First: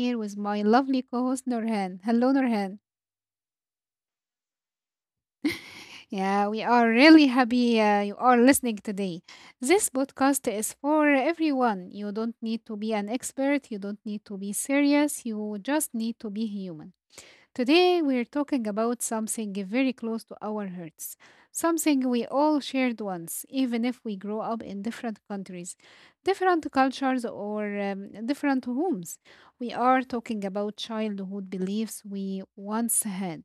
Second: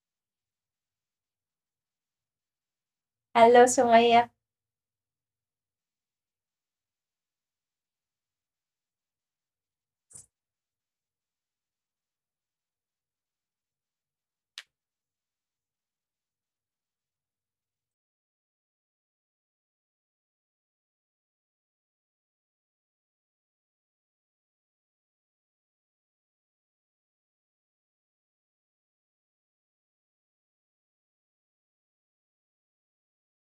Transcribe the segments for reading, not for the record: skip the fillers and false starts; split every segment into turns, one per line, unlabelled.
here with my lovely co host, Nurhan. Hello, Nurhan.
Hello, Sumaya.
Yeah, we are really happy you are listening today. This podcast is for everyone. You don't need to be an expert, you don't need to be serious, you just need to be human. Today, we're talking about something very close to our hearts, something we all shared once, even if we grew up in different countries, different cultures, or different homes. We are talking about childhood beliefs we once had.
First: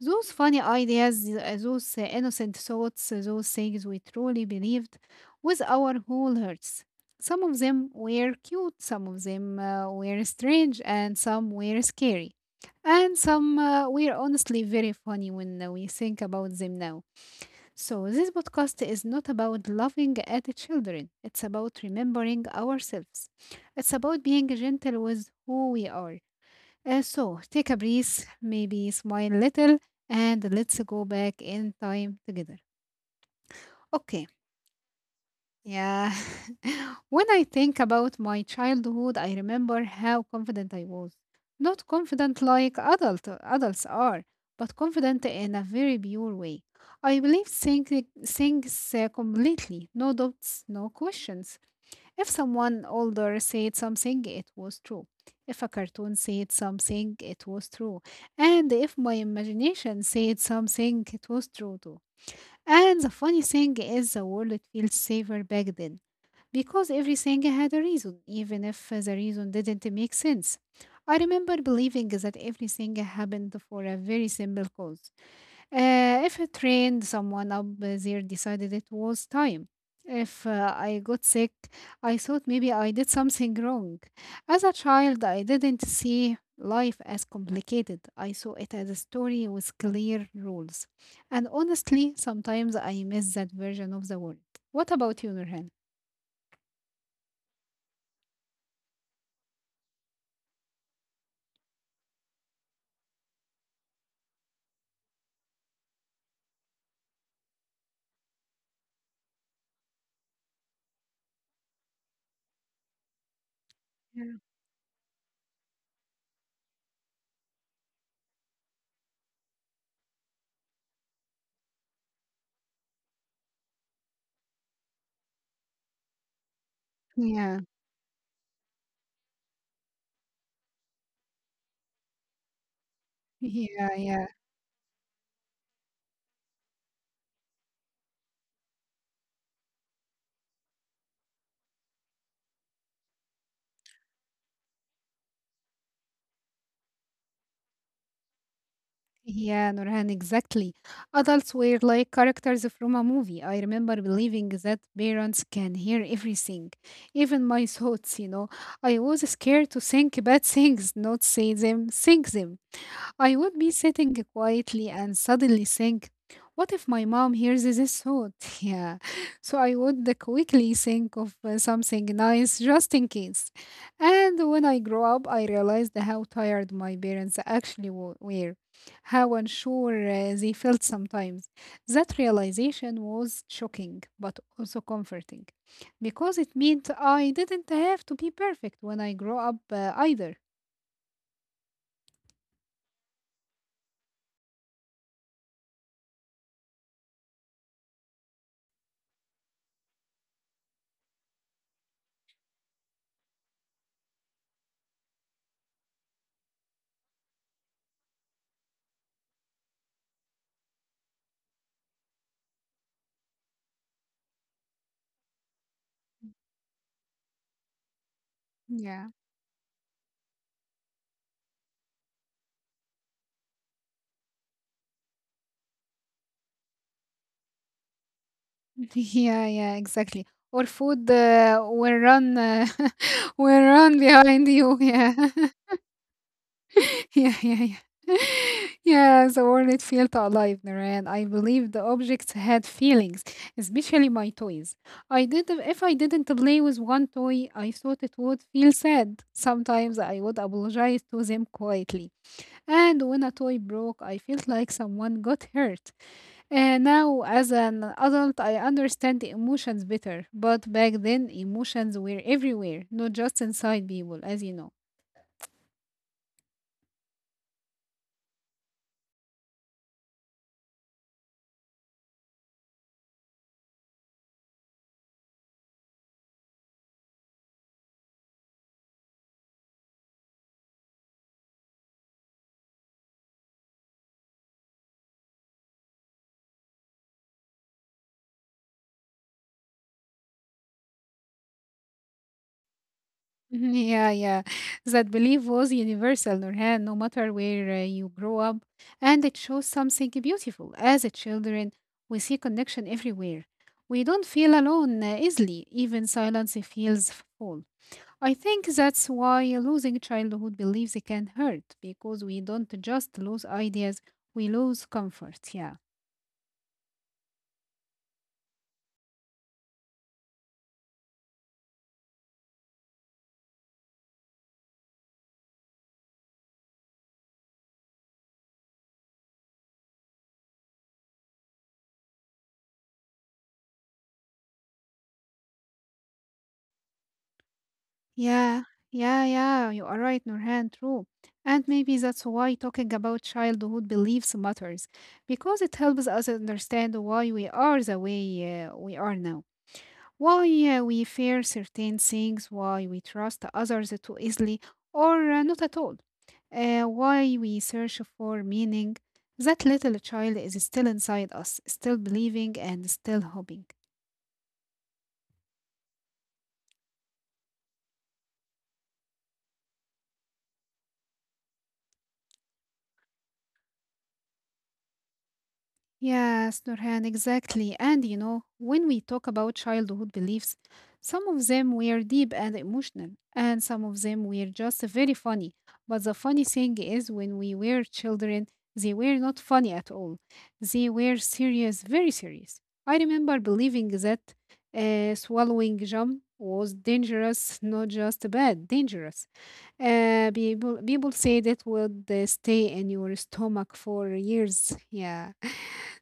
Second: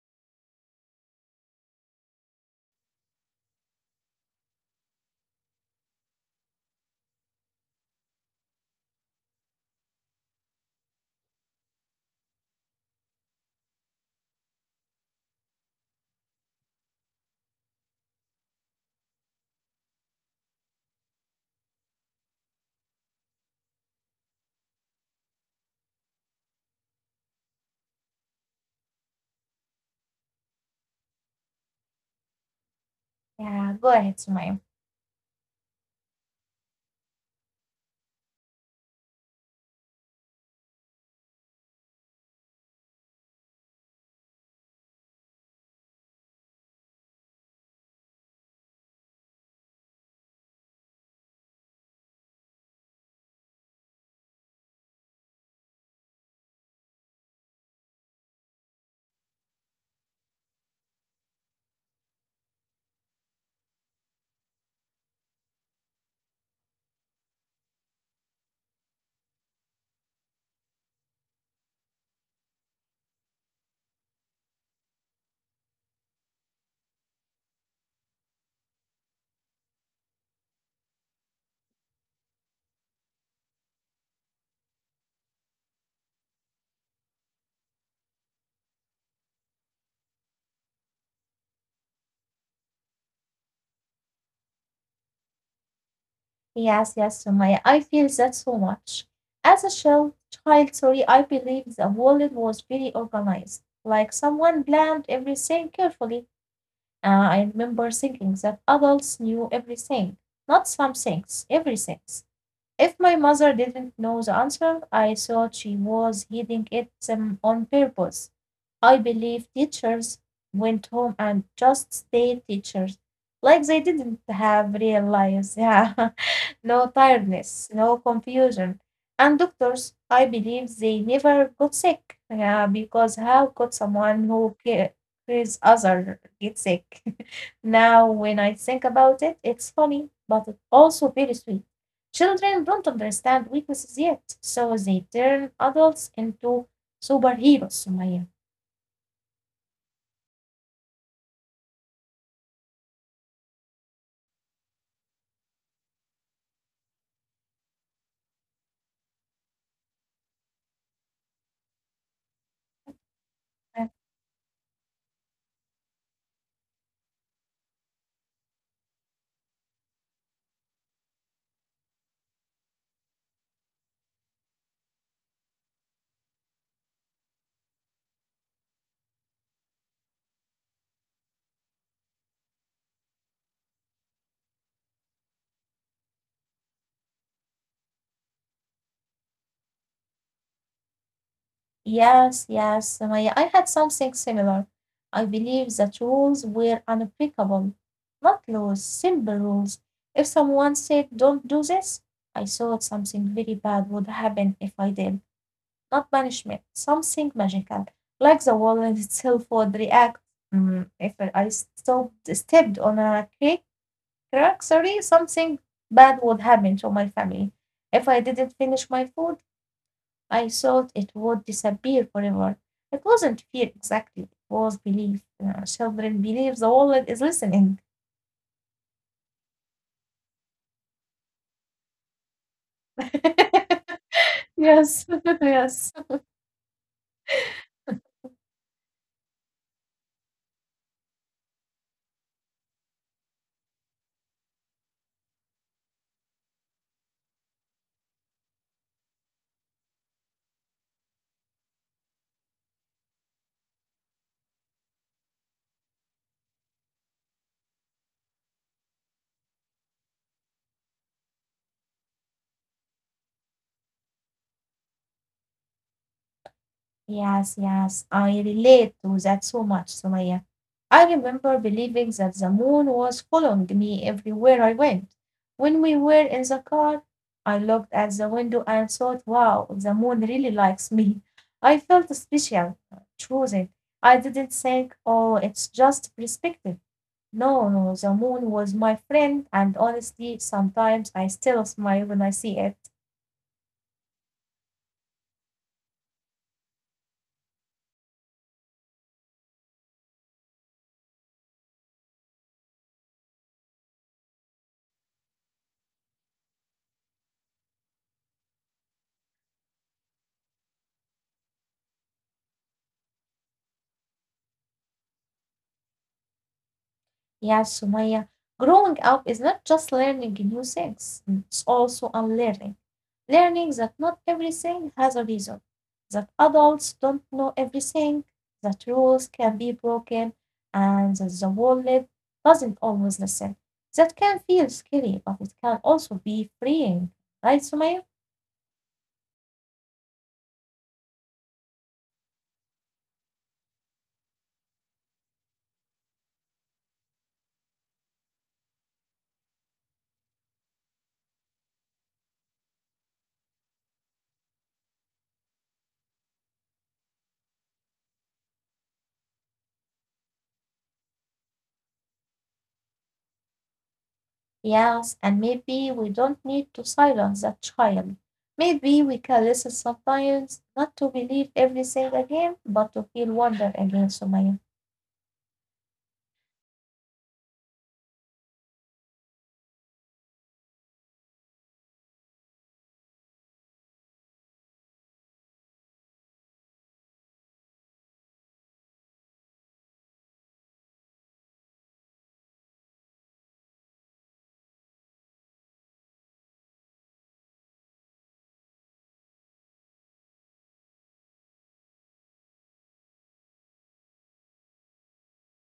Those funny ideas, those innocent thoughts, those things we truly believed with our whole hearts. Some of them were cute, some of them were strange, and some were scary. And some we're honestly very funny when we think about them now. So, this podcast is not about loving at the children, it's about remembering ourselves. It's about being gentle with who we are. So, take a breath, maybe smile a little, and let's go back in time together.
Yeah, go
Okay.
ahead, Sumaya.
Yeah. When I think about my childhood, I remember how confident I was. Not confident like adults are, but confident in a very pure way. I believed think, things completely, no doubts, no questions. If someone older said something, it was true. If a cartoon said something, it was true. And if my imagination said something, it was true too. And the funny thing is, the world feels safer back then because everything had a reason, even if the reason didn't make sense. I remember believing that everything happened for a very simple cause. If it trained someone up there decided it was time. If I got sick, I thought maybe I did something wrong. As a child, I didn't see life as complicated. I saw it as a story with clear rules. And honestly, sometimes I miss that version of the world. What about you, Nurhan?
Yes, yes, Sumaya. I feel that so much. As a child, I believe the world was very organized, like someone planned everything carefully. I remember thinking that adults knew everything, not some things, everything. If my mother
Yeah.
didn't know the answer, I thought she was hiding it on purpose. I believe teachers went home and just stayed teachers, like they didn't have real lives. Yeah, no
Yeah.
tiredness, no confusion. And doctors, I believe they never got sick. Yeah, because how
Yeah,
could
yeah.
someone who cares other get sick? Now, when I think about it, it's funny, but it's also very sweet. Children don't understand weaknesses yet, so they turn adults into superheroes, Sumaya.
Yeah, Nurhan, exactly. Adults were like characters from a movie. I remember believing that parents can hear everything, even my thoughts. I was scared to think bad things, not say them, think them. I would be sitting quietly and suddenly think, what if my mom hears this thought? Yeah. So I would quickly think of something nice just in case. And when I grew up, I realized how tired my parents actually were, how unsure they felt sometimes. That realization was shocking, but also comforting, because it meant I didn't have to be perfect when I grow up either.
Yes, yes, Maya. I had something similar. I believe that rules were unbreakable, not laws, simple rules. If someone said, don't do this, I thought something very bad would happen if I did. Not punishment, something magical, like the wall itself would react. If I stepped on a crack, something bad would happen to my family. If I didn't
Yeah.
finish my food, I thought it would disappear forever. It wasn't fear exactly, it was belief. Children believe the world is listening.
Yeah, yeah, exactly. Or food will run, will run behind you. Yeah.
Yes. Yes.
Yeah, yeah, yeah. Yeah, the world felt alive, Naren. I believe the objects had feelings, especially my toys. I did if I didn't play with one toy, I thought it would feel sad. Sometimes I would apologize to them quietly. And when a toy broke, I felt like someone got hurt. And now as an adult, I understand the emotions better. But back then, emotions were everywhere, not just inside people, as you know.
Yes, yes, I relate to that so much, Sumaya. I remember believing that the moon was following me everywhere I went. When we were in the car, I looked at the window and thought, wow, the moon really likes me. I felt special, chosen. I didn't think, oh, it's just perspective. No, no, the moon was my friend, and honestly, sometimes I still smile when I see it.
Mhm. Yeah, yeah. That belief was universal, Nurhan, no matter where you grow up. And it shows something beautiful. As a children, we see connection everywhere. We don't feel alone easily. Even silence feels full. I think that's why losing childhood beliefs can hurt, because we don't just lose ideas, we lose comfort. Yeah.
Yeah, Sumaya, growing up is not just learning new things. Mm. It's also unlearning. Learning that not everything has a reason, that adults don't know everything, that rules can be broken, and that the world doesn't always listen. That can feel scary, but it can also be freeing, right, Sumaya?
Yeah, yeah, yeah, you are right, Nurhan, true. And maybe that's why talking about childhood beliefs matters, because it helps us understand why we are the way we are now, why we fear certain things, why we trust others too easily or not at all, why we search for meaning. That little child is still inside us, still believing and still hoping.
Yes, and maybe we don't need to silence that child. Maybe we can listen sometimes, not to believe everything again, but to feel wonder again, Sumaya.
Yes, Nurhan, exactly. And you know, when we talk about childhood beliefs, some of them were deep and emotional, and some of them were just very funny. But the funny thing is, when we were children, they were not funny at all. They were serious, very serious. I remember believing that swallowing jam was dangerous, not just bad, dangerous. People say that would stay in your stomach for years. Yeah.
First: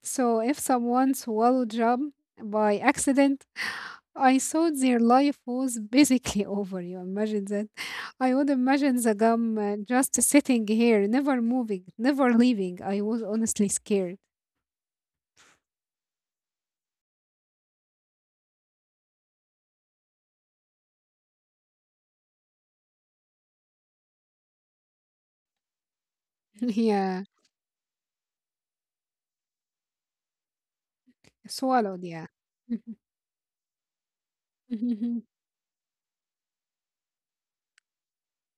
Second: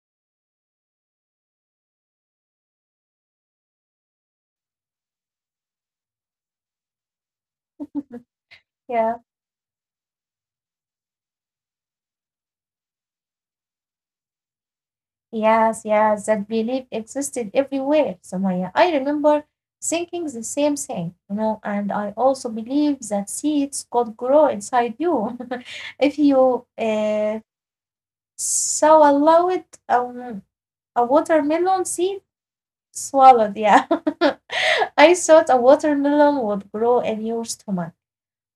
So if someone swallowed jam by accident, I thought their life was basically over. You imagine that? I would imagine the
Yeah.
gum just sitting here, never moving, never leaving. I was honestly scared.
Yes, yes, that belief existed everywhere, Sumaya. I remember thinking the same thing, and I also believe that seeds could grow inside you if you
Yeah.
sow allow it a watermelon
Swallowed.
seed
Yeah.
Swallowed, yeah. I thought a watermelon would grow in your stomach,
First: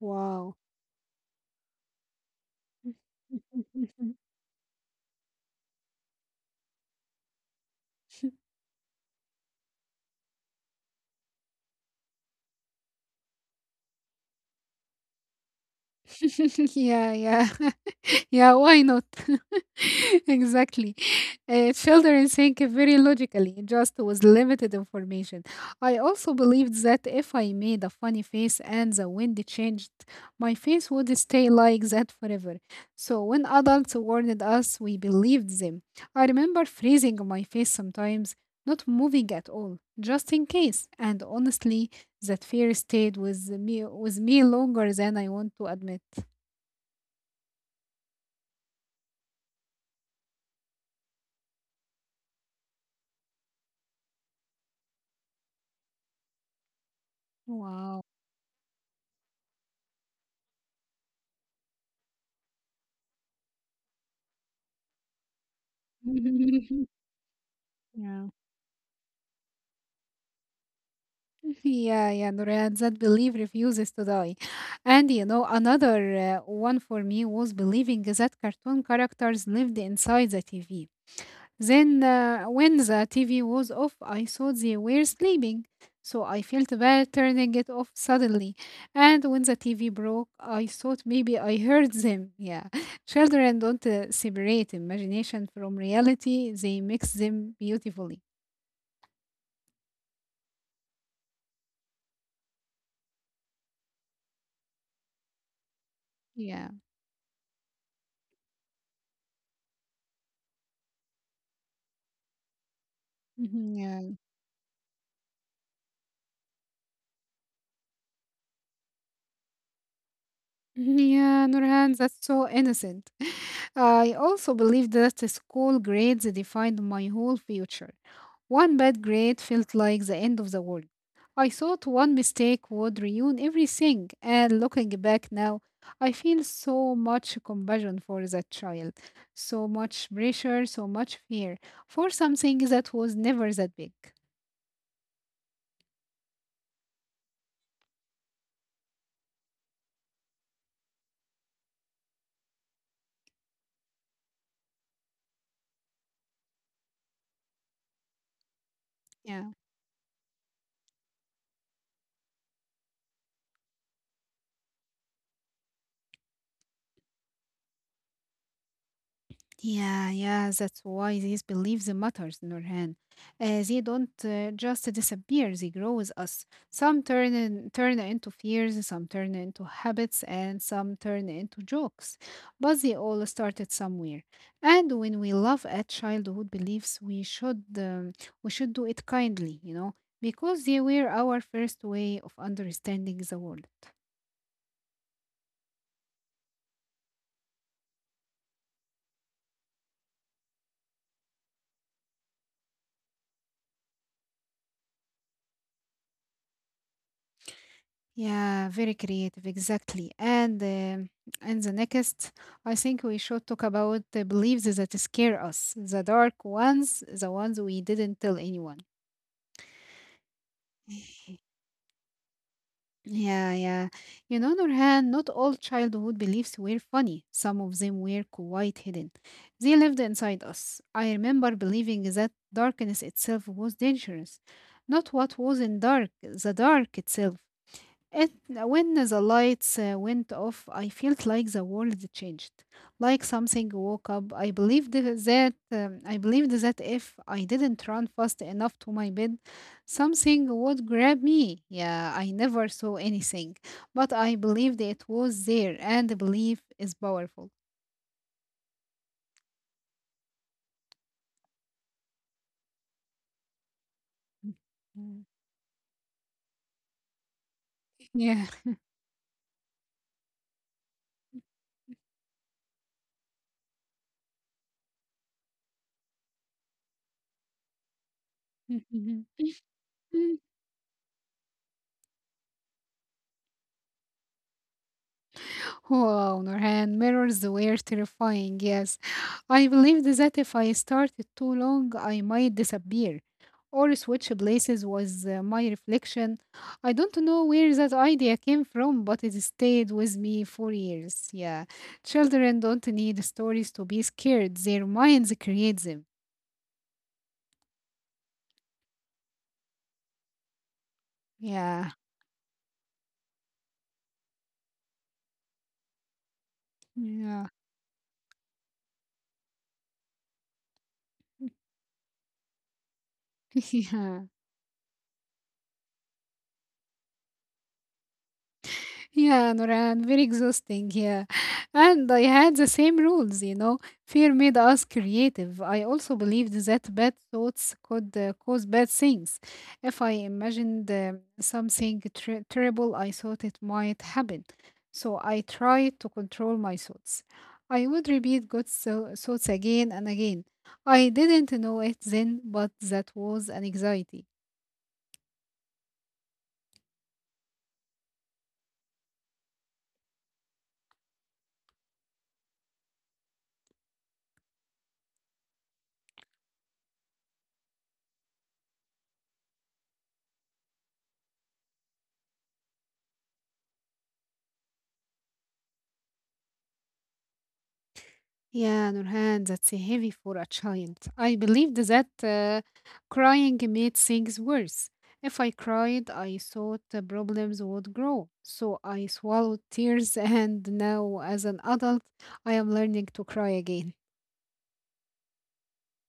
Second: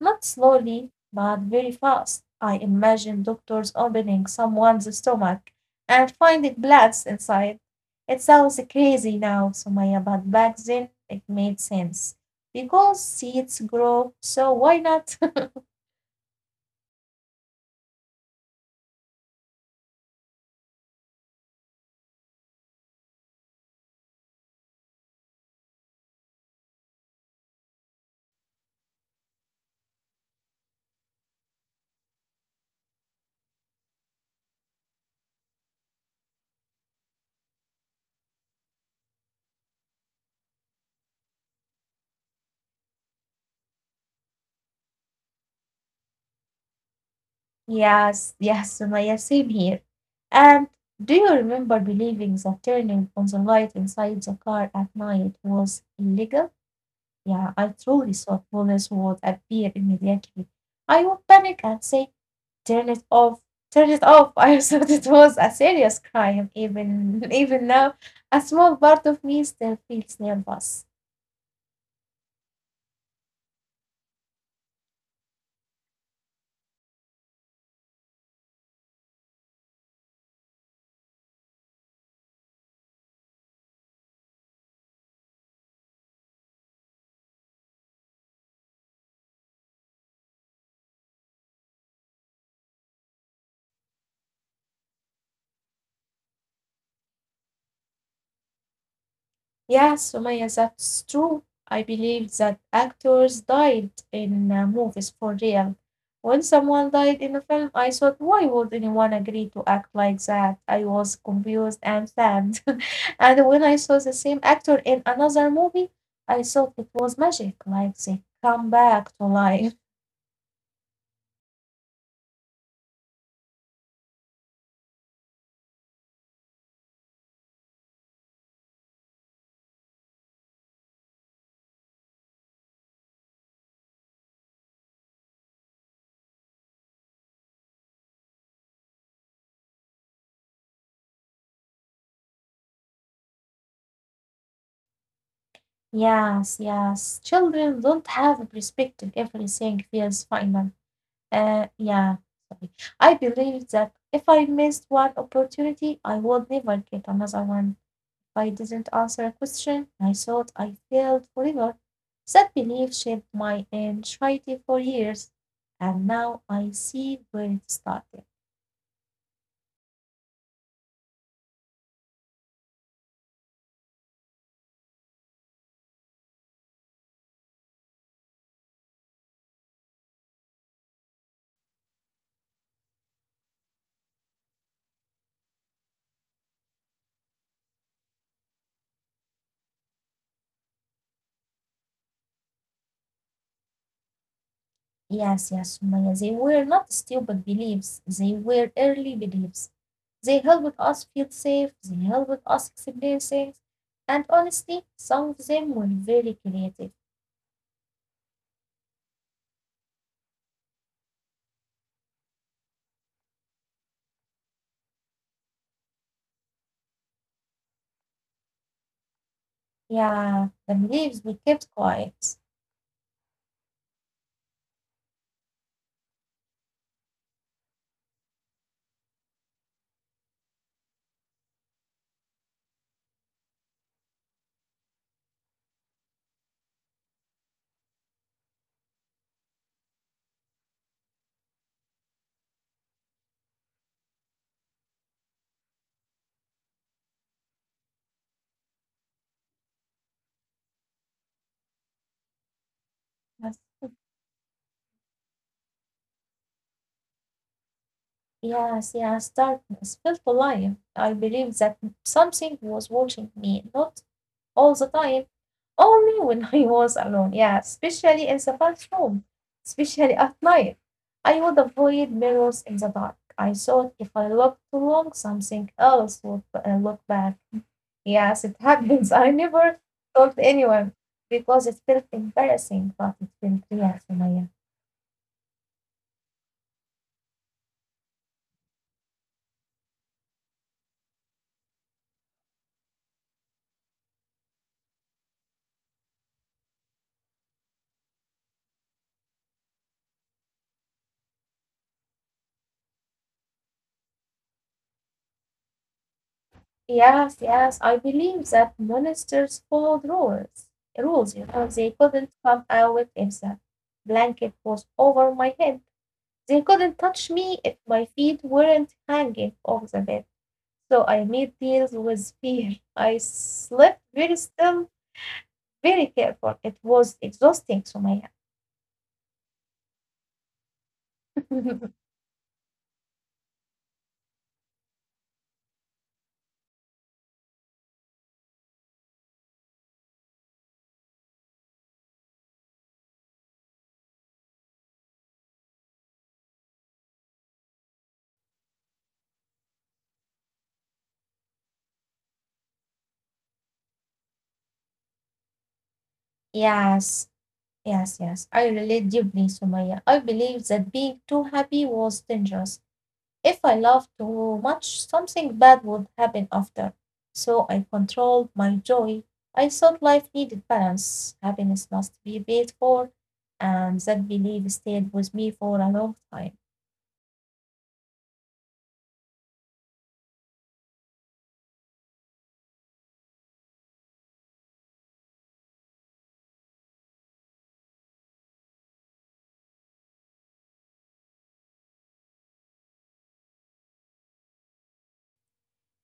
not slowly, but very fast. I imagined doctors opening someone's stomach and finding bloods inside. It sounds crazy now, Sumaya, but back then it made sense. Because seeds grow, so why not?
Yeah, yeah. Yeah, why not? Exactly. Children think very logically, just with limited information. I also believed that if I made a funny face and the wind changed, my face would stay like that forever. So when adults warned us, we believed them. I remember freezing my face sometimes, not moving at all, just in case. And honestly, that fear stayed with me longer than I want to admit.
Yes, yes, Sumaya, same here. And do you remember believing that turning on the light inside the car at night was illegal? Yeah, I
Wow.
truly thought police would appear immediately. I would panic and say, turn it off, turn it off. I thought it was a serious crime. Even even now,
Yeah.
a small part of me still feels nervous.
Yeah, yeah, Nurhan, that belief refuses to die. And you know, another one for me was believing that cartoon characters lived inside the TV. Then, when the TV was off, I thought they were sleeping. So I felt bad turning it off suddenly. And when the TV broke, I thought maybe I heard them. Yeah. Children don't separate imagination from reality, they mix them beautifully.
Yes, Sumaya, that's true. I believe that actors died in movies for real.
Yeah.
When someone died in a film, I thought, why would anyone agree to act like that? I was confused and sad. And when I saw
Mhm.
the same actor in another movie, I thought it was magic, like they come back to life.
Yeah, Nurhan, that's so innocent. I also believe that the school grades defined my whole future. One bad grade felt like the end of the world. I thought one mistake would ruin everything, and looking back now, I feel so much compassion for that child, so much pressure, so much fear for something that was never that big.
Yes, yes. Children don't have a perspective. Everything feels final. Yeah. Sorry. I believe that if I missed one opportunity, I would never get another one. If I didn't answer a
Yeah.
question, I thought I failed forever. That belief shaped my anxiety for years, and now I see where it started.
Yeah, yeah, that's why these beliefs matters, Nurhan. They don't just disappear; they grow with us. Some turn into fears, some turn into habits, and some turn into jokes. But they all started somewhere. And when we love at childhood beliefs, we should do it kindly, you know, because they were our first way of understanding the world.
Yes, yes, Sumaya. They were not stupid beliefs. They were early beliefs. They helped us feel safe. They helped us explain things. And honestly, some of them were very creative.
Yeah, very creative, exactly. And the next, I think we should talk about the beliefs that scare us, the dark ones, the ones we didn't tell anyone.
Yeah, the beliefs we kept quiet.
Yeah, yeah. You know, Nurhan, not all childhood beliefs were funny. Some of them were quite hidden. They lived inside us. I remember believing that darkness itself was dangerous. Not what was in dark, the dark itself. It, when the lights went off, I felt like the world changed, like something woke up. I believed that if I didn't run fast enough to my bed, something would grab me. Yeah, I never saw anything,
Yes.
but I believed it was there, and belief is powerful.
Yes, yes, darkness felt alive. I believed that something was watching me, not all the
Mm.
time, only when I was alone, yeah, especially in
Yeah.
the bathroom, especially at night. I would avoid mirrors in the dark. I thought if I looked too long, something else would look back. Yes, it happens. I never told anyone because it felt embarrassing, but it felt real, Sumaya.
Wow, Nurhan, mirrors were terrifying, yes. I believed that if I started too long, I might disappear or switch places with my reflection. I don't know where that idea came from, but it stayed with me for years. Yeah, children don't need stories to be scared, their minds create them.
Yes, yes, I believe that monsters followed rules. Rules,
Yeah,
they couldn't come out if the blanket was over my head. They couldn't
yeah,
touch me if my feet weren't hanging off the bed, so I made deals with fear. I slept
yeah.
very still, very careful. It was exhausting, Sumaya.
Yeah, Noran, very exhausting. Yeah. And I had the same rules, you know. Fear made us creative. I also believed that bad thoughts could cause bad things. If I imagined terrible, I thought it might happen. So I tried to control my thoughts. I would repeat thoughts again and again. I didn't know it then, but that was an anxiety.
Yes, yes, yes. I relate deeply, Sumaya. I believe that being too happy was dangerous. If I laughed too much something bad would happen after, so I controlled my joy. I thought life needed balance, happiness must be paid for, and that belief stayed with me for a long time.
Yeah, Nurhan, that's heavy for a child. I believed that crying made things worse. If I cried, I thought the problems would grow. So I swallowed tears, and now, as an adult, I am learning to cry again.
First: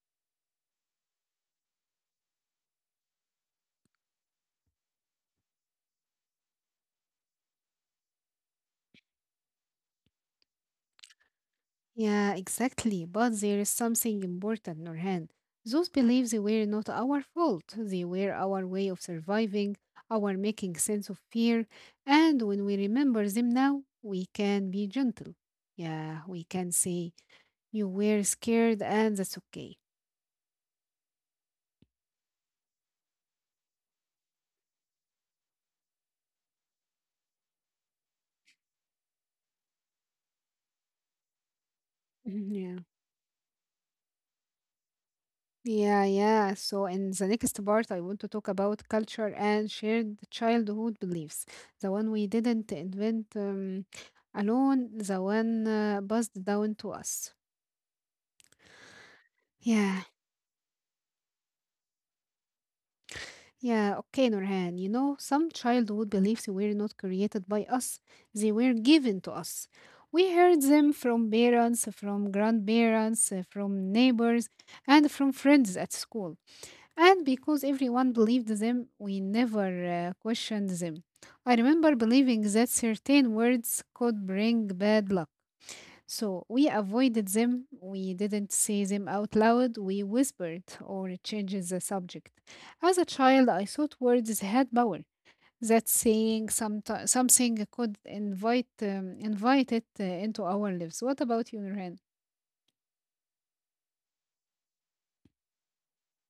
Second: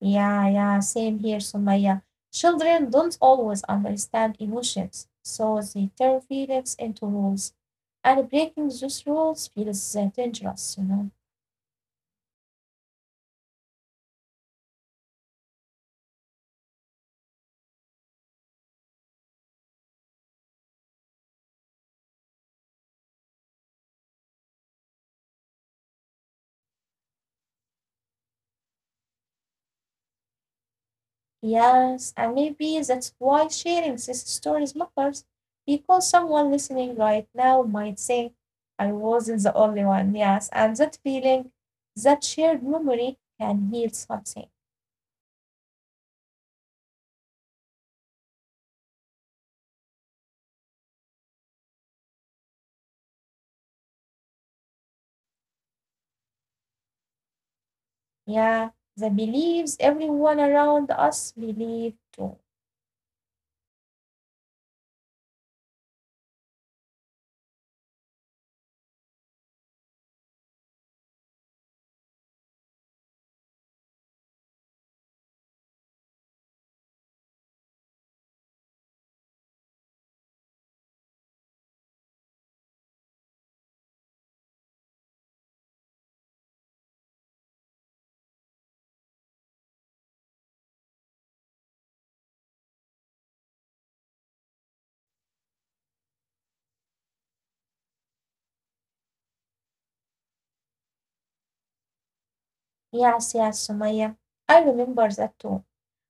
Yeah, yeah, same here, Sumaya. Children don't always understand emotions, so they turn feelings into rules, and breaking those rules feels dangerous.
Yeah, exactly. But there is something important, Nurhan. Those beliefs were not our fault. They were our way of surviving, our making sense of fear. And when we remember them now, we can be gentle. Yeah, we can say, you were scared, and that's okay.
Yes, and maybe that's why sharing these stories matters, because someone listening right now might say, I wasn't the only one. Yes, and that feeling, that shared memory can heal something.
Yeah, yeah. So in the next part, I want to talk about culture and shared childhood beliefs. The one we didn't invent alone, the one passed down to us.
Yeah, the beliefs
Yeah,
everyone around us believe too.
yeah. Okay, Nurhan. You know, some childhood beliefs were not created by us; they were given to us. We heard them from parents, from grandparents, from neighbors, and from friends at school. And because everyone believed them, we never questioned them. I remember believing that certain words could bring bad luck. So we avoided them, we didn't say them out loud, we whispered or changed the subject. As a child, I thought words had power. That saying something could invite invite it into our lives. What about you, Nurhan?
Yes, yes, Sumaya. I remember that too.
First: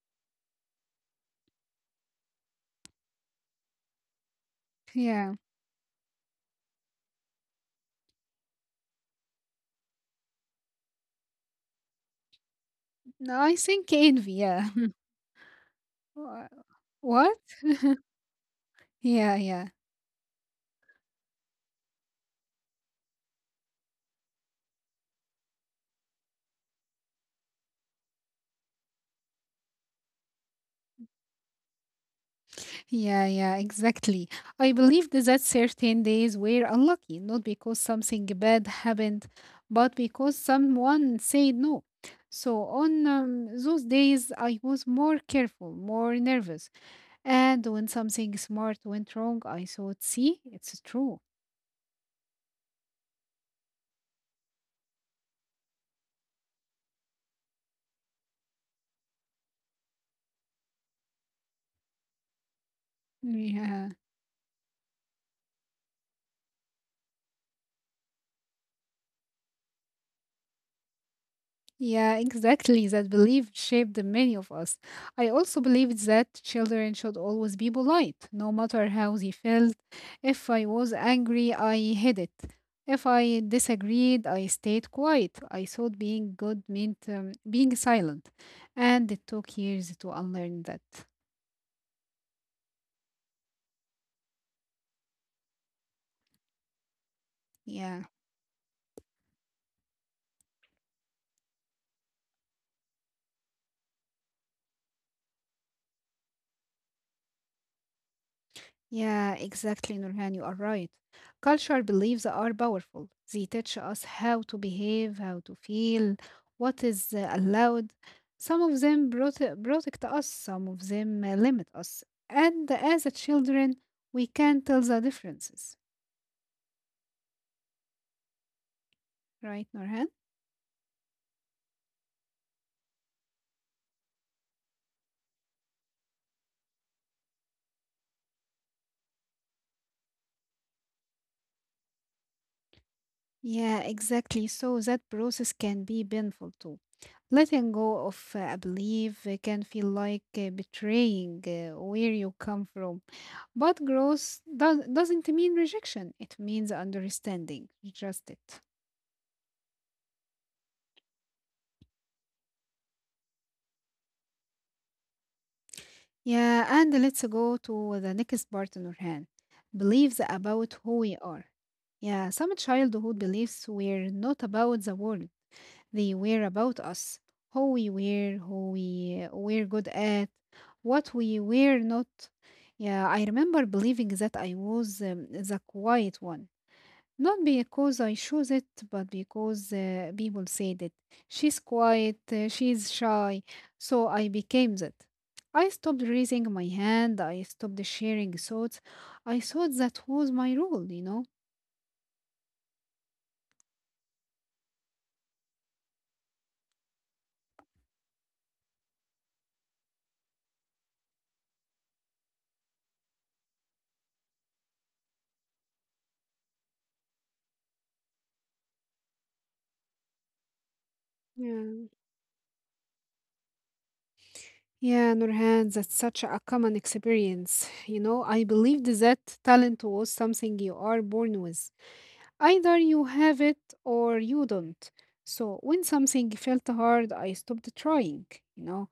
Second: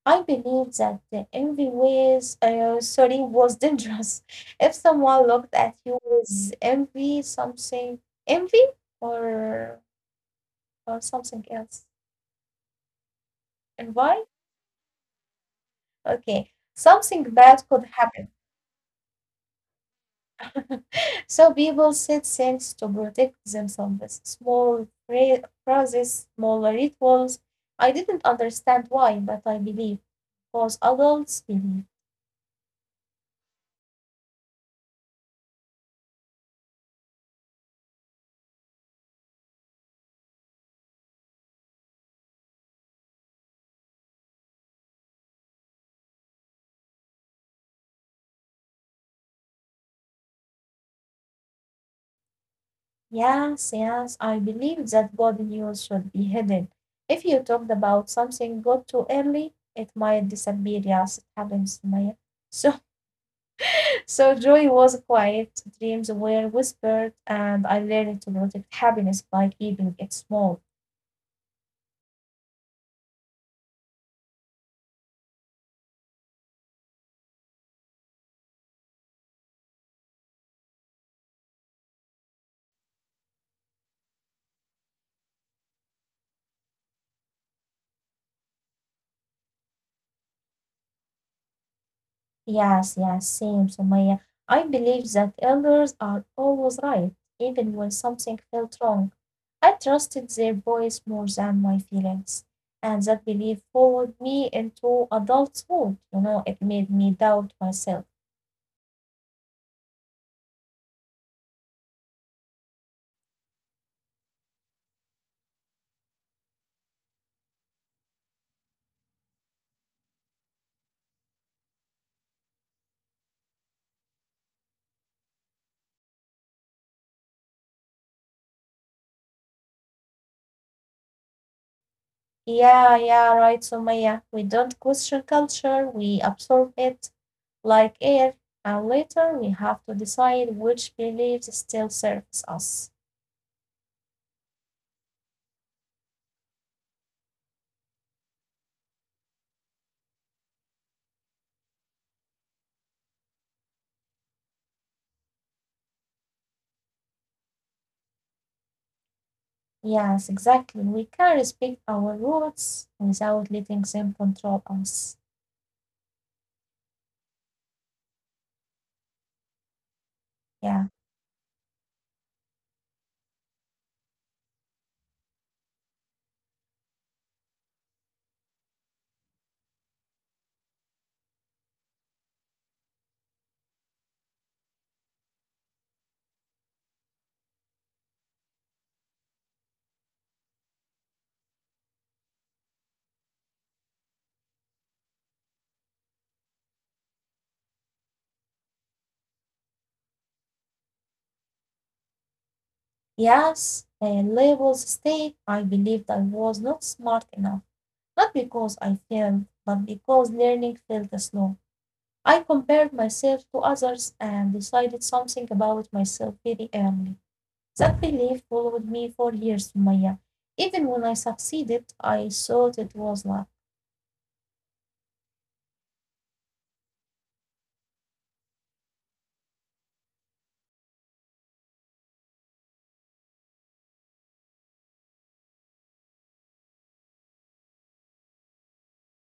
I believe that the envy's sorry was dangerous. If someone
Yeah,
looked at you with envy, something envy or or something else,
no, I
and
think
why?
envy. Yeah,
Okay,
Wha-
something
what?
bad could happen.
Yeah, yeah.
So people said things to protect themselves. Small phrases, small rituals. I didn't understand why, but I believe because adults believe.
Yeah, yeah, exactly. I believed that certain days were unlucky, not because something bad happened, but because someone said no. So on those days, I was more careful, more nervous. And when something smart went wrong, I thought, see, it's true.
Yes, yes, I believe that good news should be hidden. If you talked about something good too early, it might disappear. Yes, it happens, Maya. So,
Yeah.
so joy was quiet, dreams were whispered, and I learned to protect happiness by keeping it small.
Yeah, exactly. That belief shaped many of us. I also believed that children should always be polite, no matter how they felt. If I was angry, I hid it. If I disagreed, I stayed quiet. I thought being good meant being silent. And it took years to unlearn that.
Yes, yes, same, Sumaya. I believe that elders are always right, even when
Yeah.
something felt wrong. I trusted their voice more than my feelings, and that belief followed me into adulthood. You know, it made me doubt myself.
Yeah, exactly, Nurhan. You are right. Cultural beliefs are powerful. They teach us how to behave, how to feel, what is allowed. Some of them protect us, some of them limit us. And as a children, we can tell the differences, right, Nurhan?
Yeah, yeah, right, Sumaya. We don't question culture, we absorb it like air, and later we have to decide which beliefs still serves us.
Yeah, exactly. So that process can be painful too. Letting go of a belief can feel like betraying where you come from. But growth doesn't mean rejection, it means understanding. Just it.
Yes, exactly. We can respect our roots without letting them control us.
Yeah, and let's go to the next part, Nurhan. Beliefs
Yeah.
about who we are. Yeah, some childhood beliefs were not about the world, they were about us, who we were good at, what we were not. Yeah, I remember believing that I was the quiet one. Not because I chose it, but because people said it. She's quiet, she's shy, so I became that. I stopped raising my hand, I stopped sharing thoughts. I thought that was my role.
Yes, labels stay. I believed I was not smart enough, not because I failed, but because learning felt slow. I compared myself to others and decided something about myself very early. That belief followed me for years, Maya. Even when I succeeded,
Yeah.
I thought it was luck.
Yeah, Nurhan, that's such a common experience. I believed that talent was something you are born with. Either you have it or you don't. So when something felt hard, I stopped trying, you know.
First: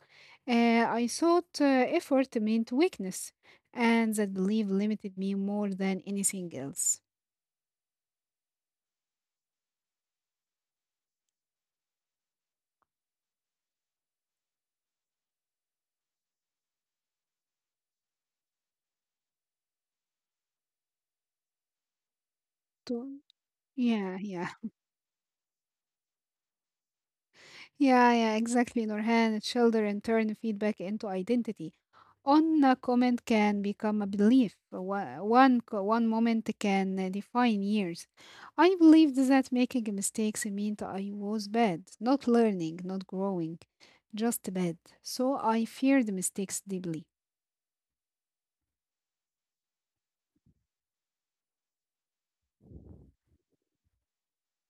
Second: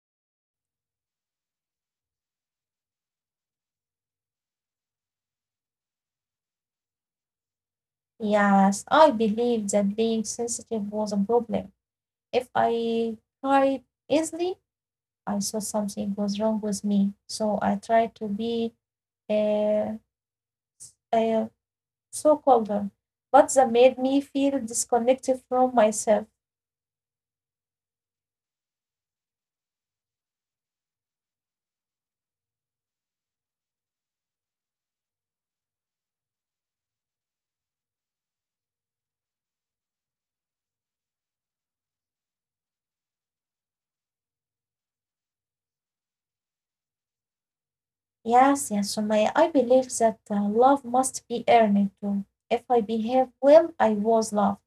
I thought effort meant weakness, and that belief limited me more than anything else.
Yes, I believed that being sensitive was a problem. If I cried easily, I saw something was wrong with me, so I tried to be uh, uh, so colder,
To-
but that made
yeah,
me
yeah.
feel disconnected from myself.
Yeah, yeah, exactly, Nurhan. Children turn feedback into identity. On a comment can become a belief. One one moment can define years. I believed that making mistakes meant I was bad, not learning, not growing, just bad. So I feared mistakes deeply.
Yes, yes, Sumaya, I believe that love must be earned too. If I behaved well, I was loved.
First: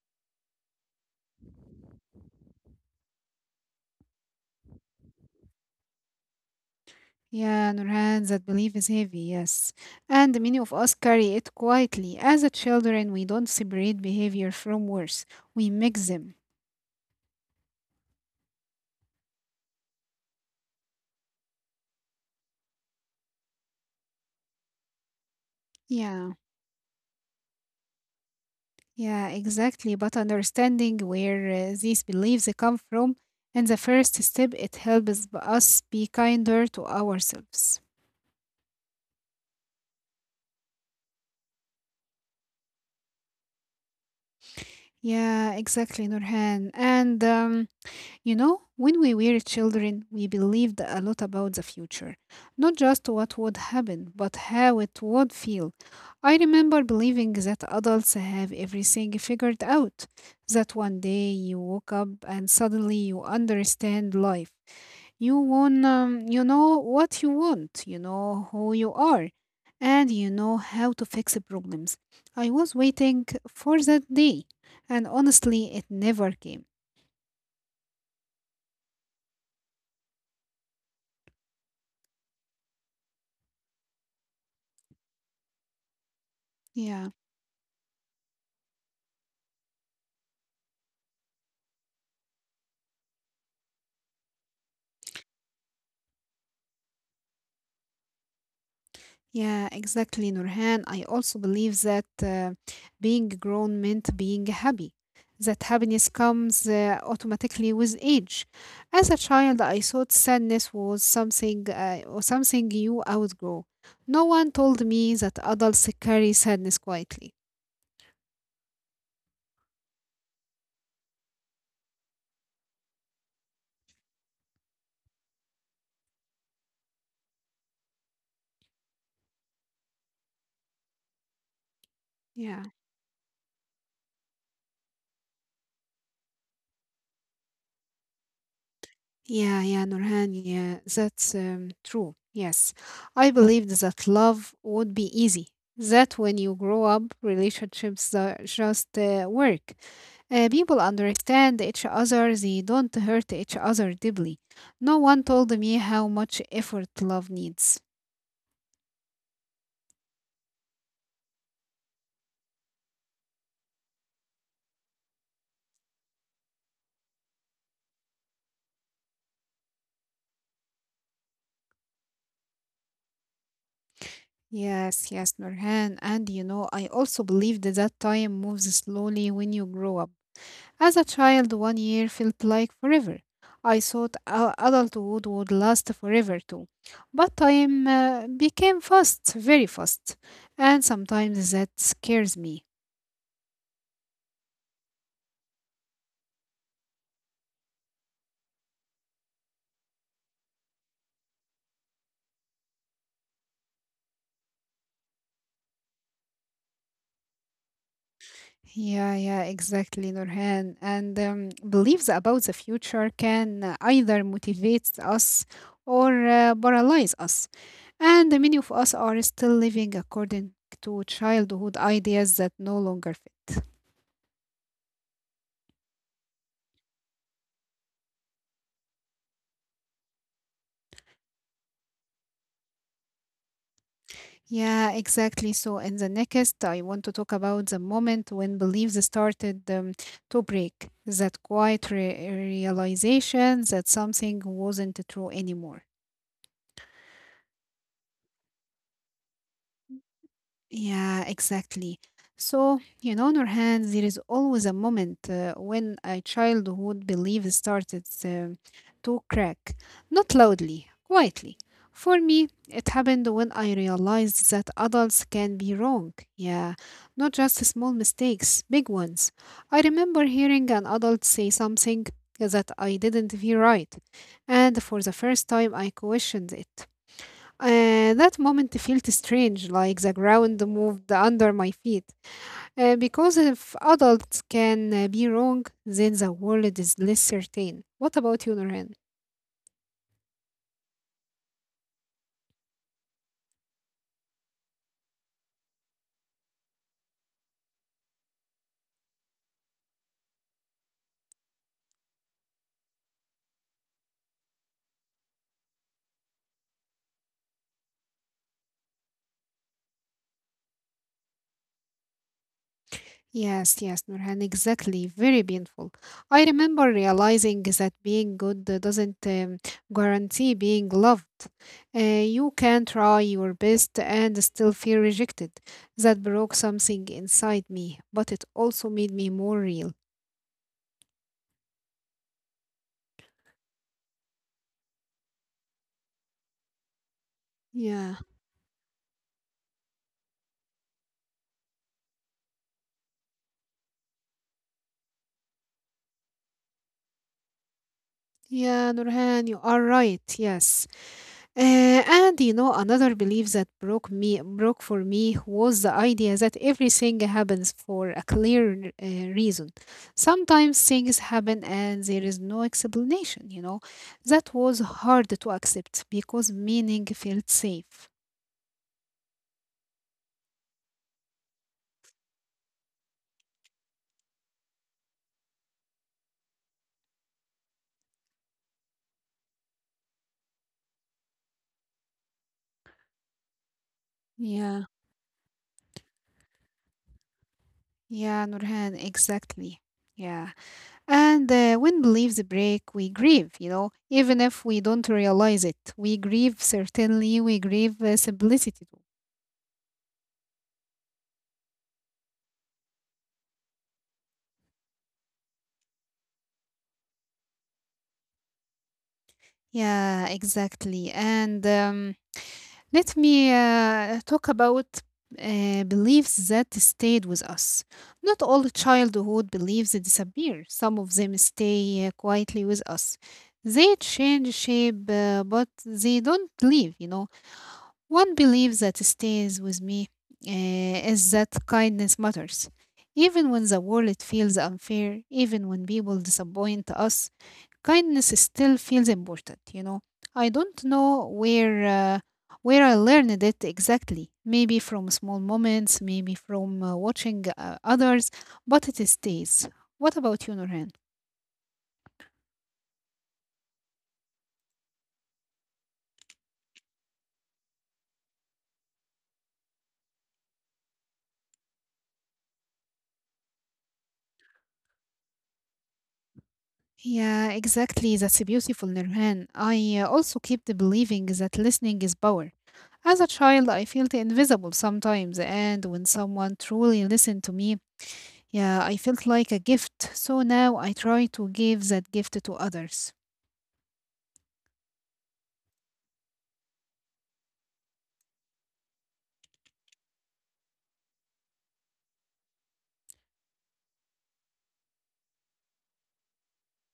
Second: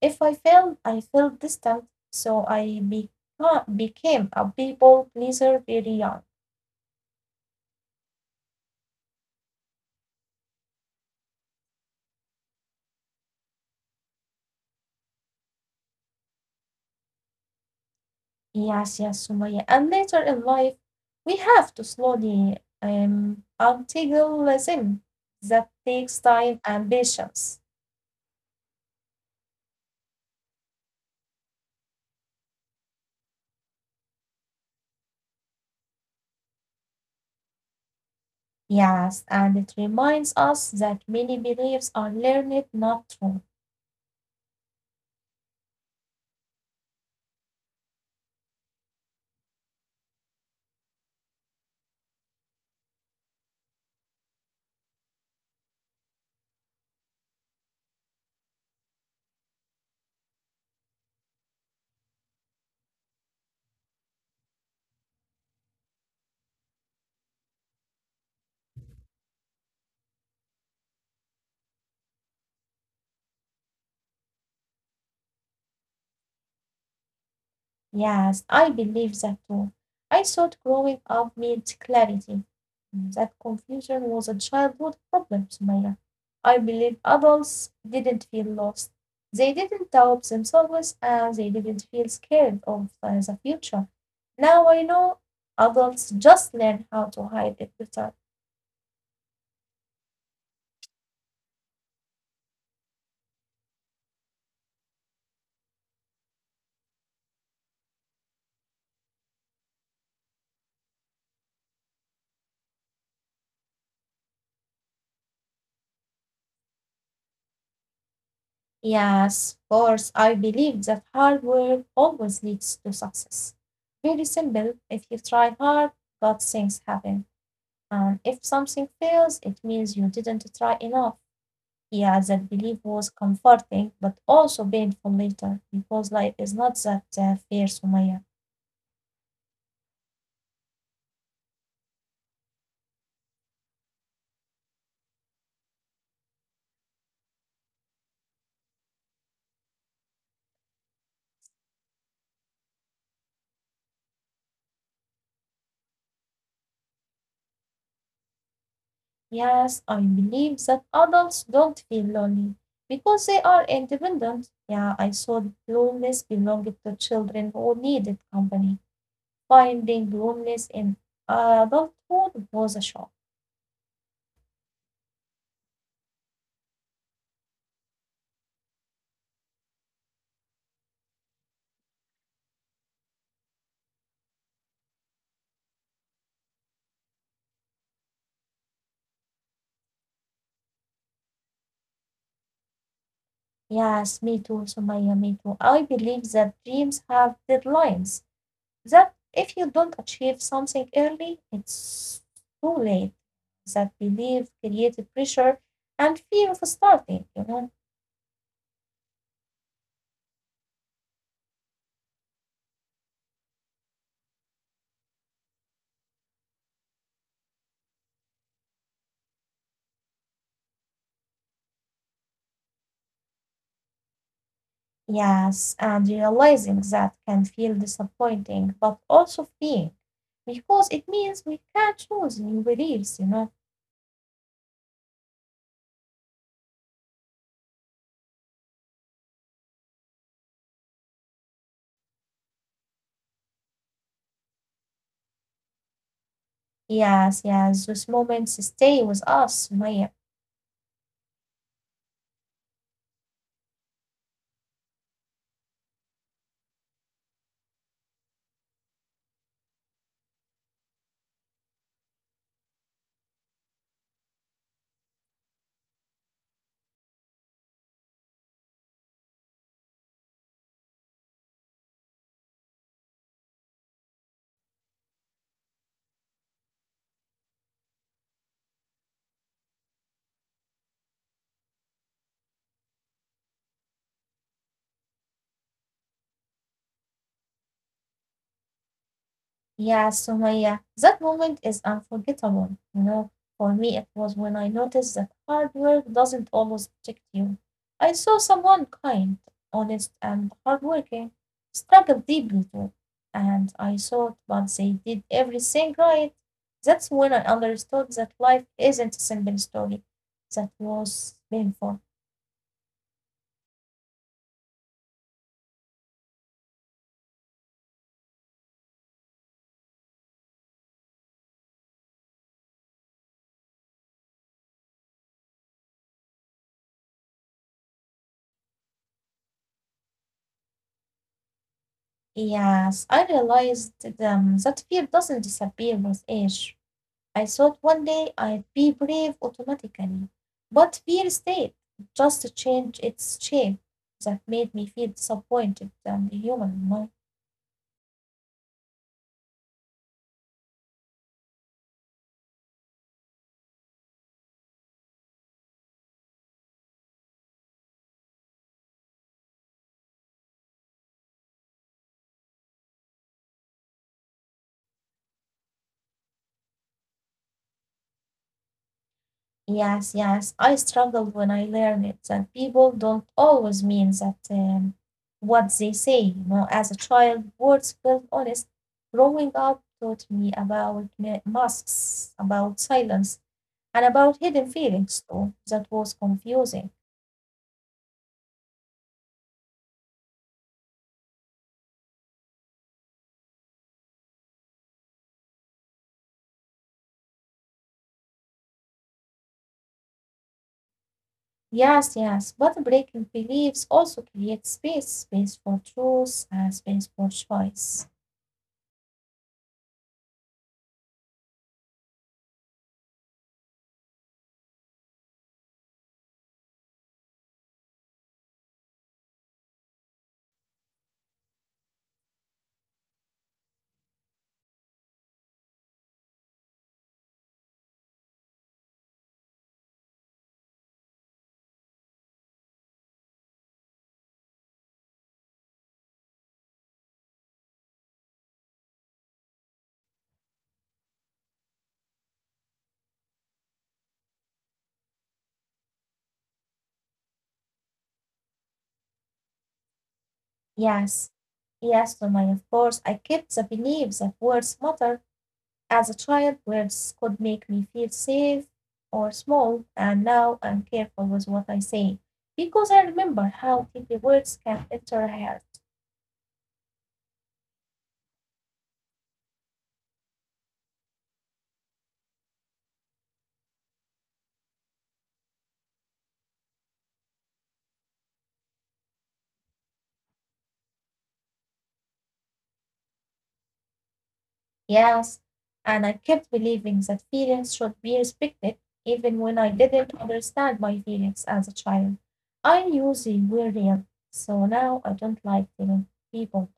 If I failed, I felt distant, so I became a people pleaser very young.
Yeah, Nurhan, that belief is heavy, yes. And many of us carry it quietly. As a children, we don't separate behavior from words. We mix them.
Yes, yes, Sumaya. And later in life, we have to slowly untangle them. That takes
Yeah.
time and patience.
Yeah, exactly. But understanding where these beliefs come from and the first step, it helps us be kinder to ourselves.
Yes, and it reminds us that many beliefs are learned, not true.
Yeah, exactly, Nurhan. And when we were children, we believed a lot about the future, not just what would happen, but how it would feel. I remember believing that adults have everything figured out, that one day you woke up and suddenly you understand life. You know what you want, you know who you are, and you know how to fix problems. I was waiting for that day, and honestly, it never came.
Yes, I believe that too. I thought growing up meant clarity. That confusion was a childhood problem, Sumaya. I believe
Yeah.
adults didn't feel lost. They didn't doubt themselves and they didn't feel scared of the future. Now I know adults just learn how to hide it better.
Yeah, exactly, Nurhan. I also believe that being grown meant being happy, that happiness comes automatically with age. As a child, I thought sadness was something or something you outgrow. No one told me that adults carry sadness quietly.
Yes, of course, I believe that hard work always leads to success. Very simple. If you try hard, good things happen. And if something fails, it means you didn't try enough. Yeah, that
Yeah,
belief was comforting, but also painful later because life is not that fair, Sumaya.
yeah, yeah, Nurhan. Yeah, that's true. Yes, I believed that love would be easy. That when you grow up, relationships just work. People understand each other, they don't hurt each other deeply. No one told me how much effort love needs.
Yes, I believe that adults don't feel lonely because they are independent. Yeah, I thought loneliness belonged to children who needed company. Finding loneliness in adulthood was a shock.
Yes, yes, Nurhan. And I also believed that time moves slowly when you grow up. As a child, one year felt like forever. I thought adulthood would last forever too. But time became fast, very fast. And sometimes that scares me.
Yes, me too, Sumaya, me too. I believe that dreams have deadlines. That if you don't achieve something early, it's too late. That belief created pressure and fear of starting.
Yeah, yeah, exactly, Nurhan. And beliefs about the future can either motivate us or paralyze us. And many of us are still living according to childhood ideas that no longer fit.
Yes, and realizing that can feel disappointing, but also freeing because it means we can choose new beliefs.
Yeah, exactly. So, in the next, I want to talk about the moment when beliefs started to break, that quiet realization that something wasn't true anymore.
Yes, yes, those moments stay with us, Maya.
Yeah, exactly. So, Nurhan, there is always a moment when a childhood belief started to crack, not loudly, quietly. For me, it happened when I realized that adults can be wrong. Yeah, not just small mistakes, big ones. I remember hearing an adult say something that I didn't feel right, and for the first time I questioned it. That moment felt strange, like the ground moved under my feet. Because if adults can be wrong, then the world is less certain. What about you, Nurhan?
Yeah, Sumaya, that moment is unforgettable. For me, it was when I noticed that hard work doesn't always protect you. I saw someone kind, honest, and hardworking struggle deeply too, and I thought, but they did everything right. That's when I understood that life isn't a simple story. That was painful.
Yes, yes, Nurhan, exactly. Very painful. I remember realizing that being good doesn't guarantee being loved. You can try your best and still feel rejected. That broke something inside me, but it also made me more real.
Yes, I realized that fear doesn't disappear with age. I thought one
Yeah,
day I'd be brave automatically, but fear stayed, just changed its shape. That made me feel disappointed and human. My
yeah, Nurhan, you are right. Yes. And another belief that broke for me was the idea that everything happens for a clear reason. Sometimes things happen and there is no explanation. That was hard to accept because meaning felt safe.
Yes, yes, I struggled when I learned it, that people don't always mean that what they say. You know, as a child, words felt honest. Growing up taught me about masks, about silence, and about hidden
Yeah,
feelings too. That was confusing.
yeah, Nurhan, exactly. Yeah, and when beliefs break, we grieve. Even if we don't realize it, we grieve. Certainly, we grieve simplicity.
Yes, yes, but breaking beliefs also creates space, space for truth and space for choice.
Yeah, exactly. And let me talk about beliefs that stayed with us. Not all childhood beliefs disappear, some of them stay quietly with us. They change shape, but they don't leave. One belief that stays with me is that kindness matters. Even when the world feels unfair, even when people disappoint us, kindness still feels important. I don't know where I learned it exactly. Maybe from small moments, maybe from watching others, but it stays. What about you, Nurhan?
Yes, yes, to my of course, I kept the belief that words matter. As a child, words could make me feel safe or small, and now I'm careful with what I say because I remember how deeply words can enter a heart.
Yeah, exactly. That's a beautiful, Nirhan. I also kept believing that listening is power. As a child, I felt invisible sometimes, and when someone truly listened to me, yeah, I felt like a gift. So now I try to give that gift to others.
Yes, and I kept believing that feelings should be respected, even when I didn't understand my feelings as a child. I knew they were real, so now I don't like telling people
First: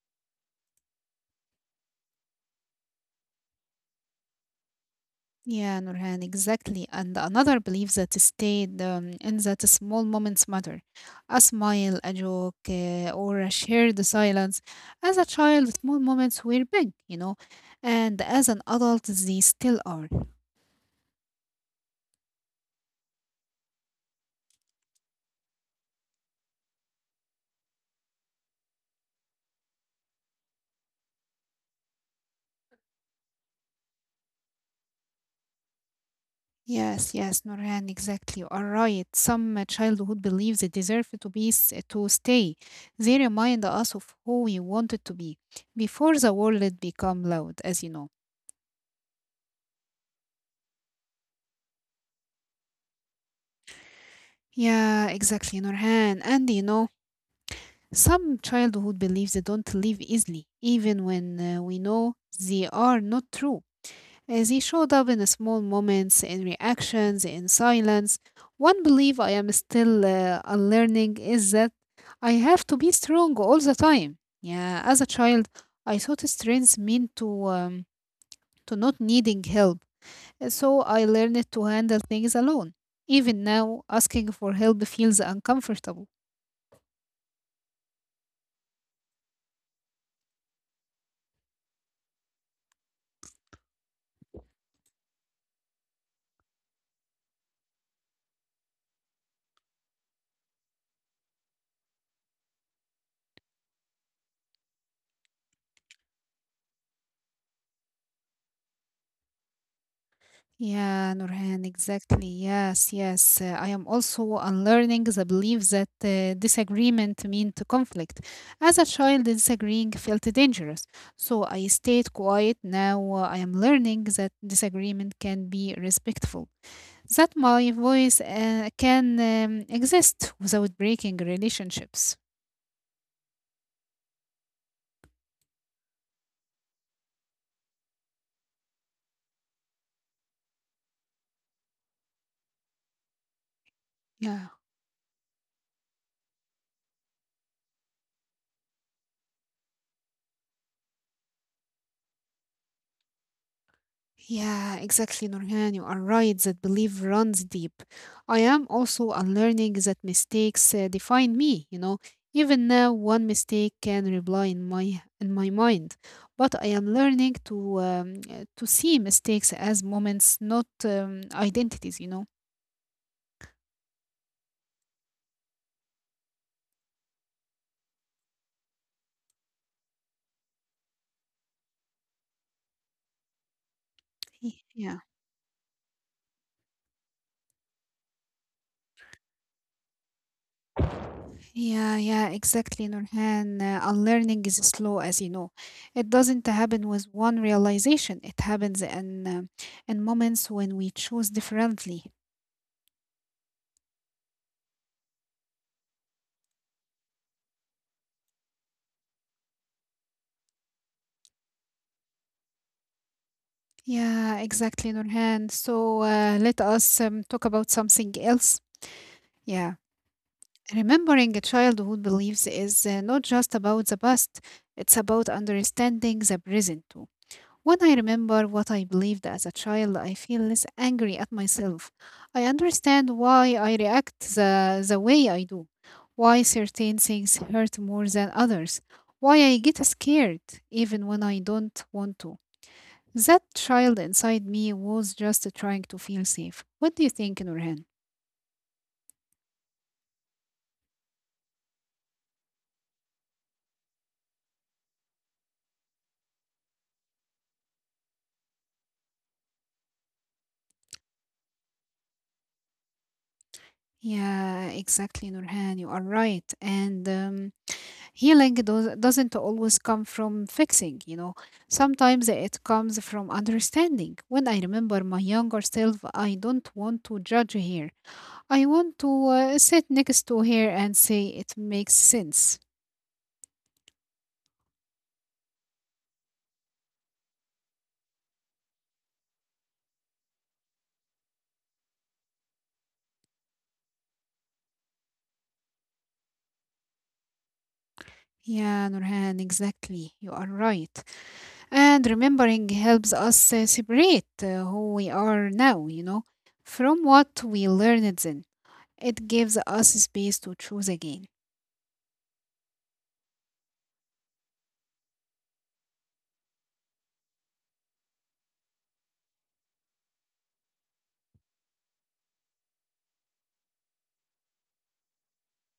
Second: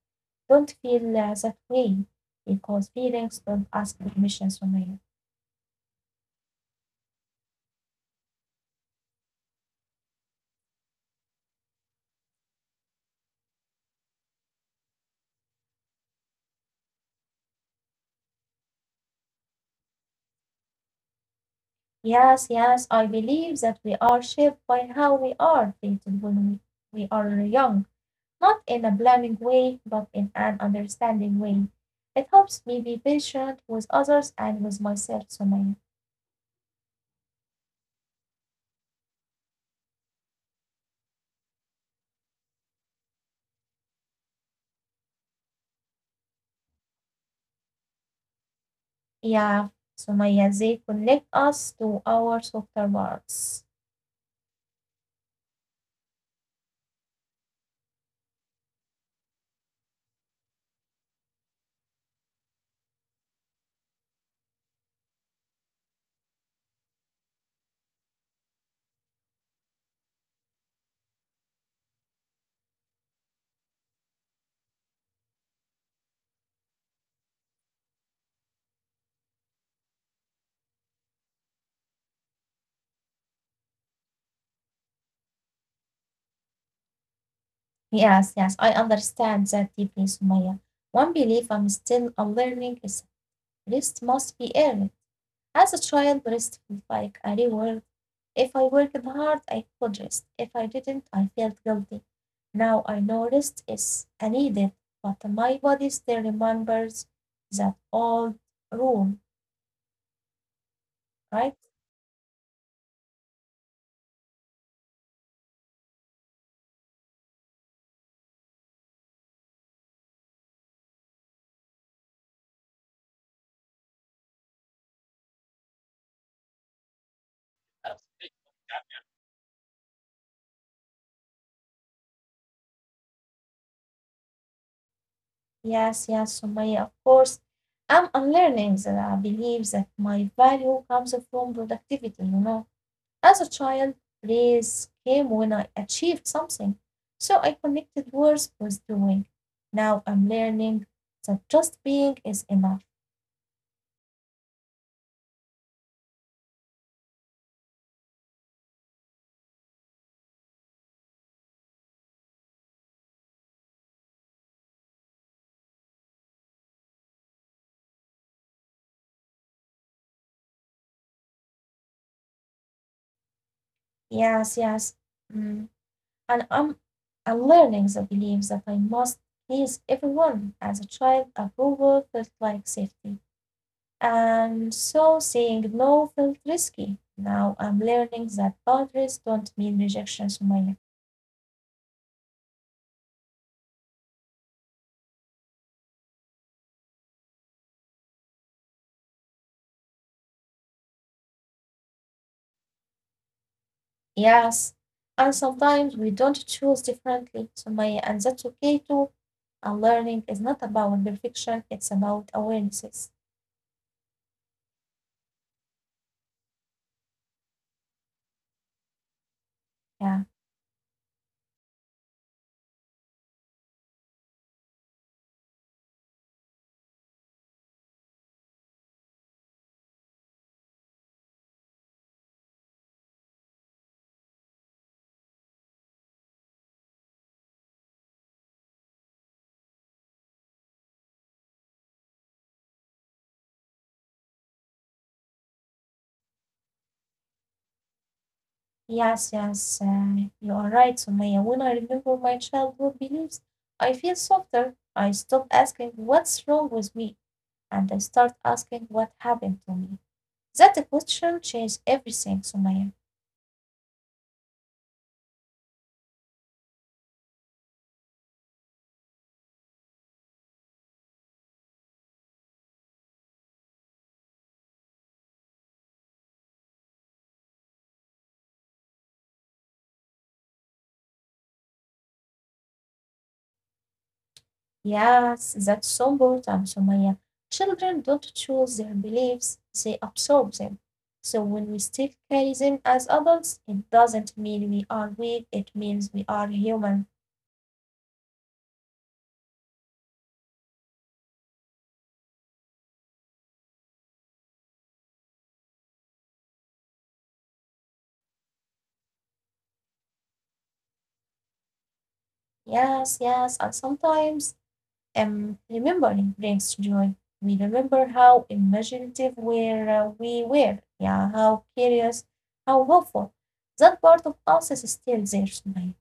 don't feel that way because feelings don't ask permission from you.
Yeah, Nurhan, exactly. And another belief that stayed in that small moments matter. A smile, a joke, or a shared silence. As a child, small moments were big, and as an adult, they still are.
Yes, yes, I believe that we are shaped by how we are treated when we are young. Not in a blaming way, but in an understanding way. It helps me be patient with others and with myself, Sumaya.
Yes, yes, Nurhan, exactly. You are right. Some childhood beliefs deserve to be to stay. They remind us of who we wanted to be before the world become loud, as you know.
Yeah, Sumaya, they connect us to our softer parts.
Yeah, exactly, Nurhan. And Some childhood beliefs don't leave easily, even when we know they are not true. They showed up in small moments, in reactions, in silence. One belief I am still unlearning is that I have to be strong all the time. Yeah, as a child, I thought strength meant to not needing help, so I learned to handle things alone. Even now, asking for help feels uncomfortable.
Yes, yes, I understand that deeply, Sumaya. One belief I'm still a learning is rest must be earned. As a child, rest felt like a reward. If I worked hard, I apologized. If I didn't, I felt guilty. Now I know rest is needed, but my body still remembers that old rule,
Yeah,
right?
Nurhan, exactly. Yes, yes. I am also unlearning the belief that disagreement meant conflict. As a child, disagreeing felt dangerous. So I stayed quiet. Now I am learning that disagreement can be respectful. That my voice can exist without breaking relationships.
Yes, yes, Sumaya, of course. I'm unlearning that I believe that my value comes from productivity, you know. As a child,
Yeah.
praise came when I achieved something, so I connected worth with doing. Now I'm learning that just being is enough.
Yeah, exactly, Nurhan. You are right that belief runs deep. I am also unlearning that mistakes define me. Even now, one mistake can replay in my mind, but I am learning to see mistakes as moments, not identities.
Yes, yes. Mm. And I'm learning the belief that I must please everyone. As a child, approval felt like safety. And
Yeah.
so saying no felt risky. Now I'm learning that boundaries don't mean rejection, Sumaya.
Yeah, yeah, exactly, Nurhan. Unlearning is slow, as you know. It doesn't happen with one realization. It happens in moments when we choose differently.
Yes. And sometimes we don't choose differently, Sumaya, and that's okay too. And learning is not about perfection, it's about awarenesses.
Yeah, exactly, Nurhan. So let us talk about something else. Yeah,
Yeah.
remembering a childhood beliefs is not just about the past. It's about understanding the present. When I remember what I believed as a child, I feel less angry at myself. I understand why I react the way I do, why certain things hurt more than others, why I get scared even when I don't want to. That child inside me was just trying to feel safe. What do you think, Nurhan?
Yes, yes, you are right, Sumaya. When I remember my childhood beliefs, I feel softer. I stop asking what's wrong with me and I start asking what happened to me. That question changed everything, Sumaya.
Yeah, exactly, Nurhan. You are right. And healing doesn't always come from fixing. Sometimes it comes from understanding. When I remember my younger self, I don't want to judge her. I want to sit next to her and say it makes sense.
Yes, that's so important, Sumaya. Children don't choose their beliefs, they absorb them. So when we still carry them as adults, it doesn't mean we are weak, it means we are human.
Yeah, Nurhan, exactly. You are right. And remembering helps us separate who we are now, from what we learned then. It gives us space to choose again.
Yes, yes, and sometimes remembering brings joy. We remember how imaginative were, we were, yeah, how curious, how hopeful. That part of us is still there tonight.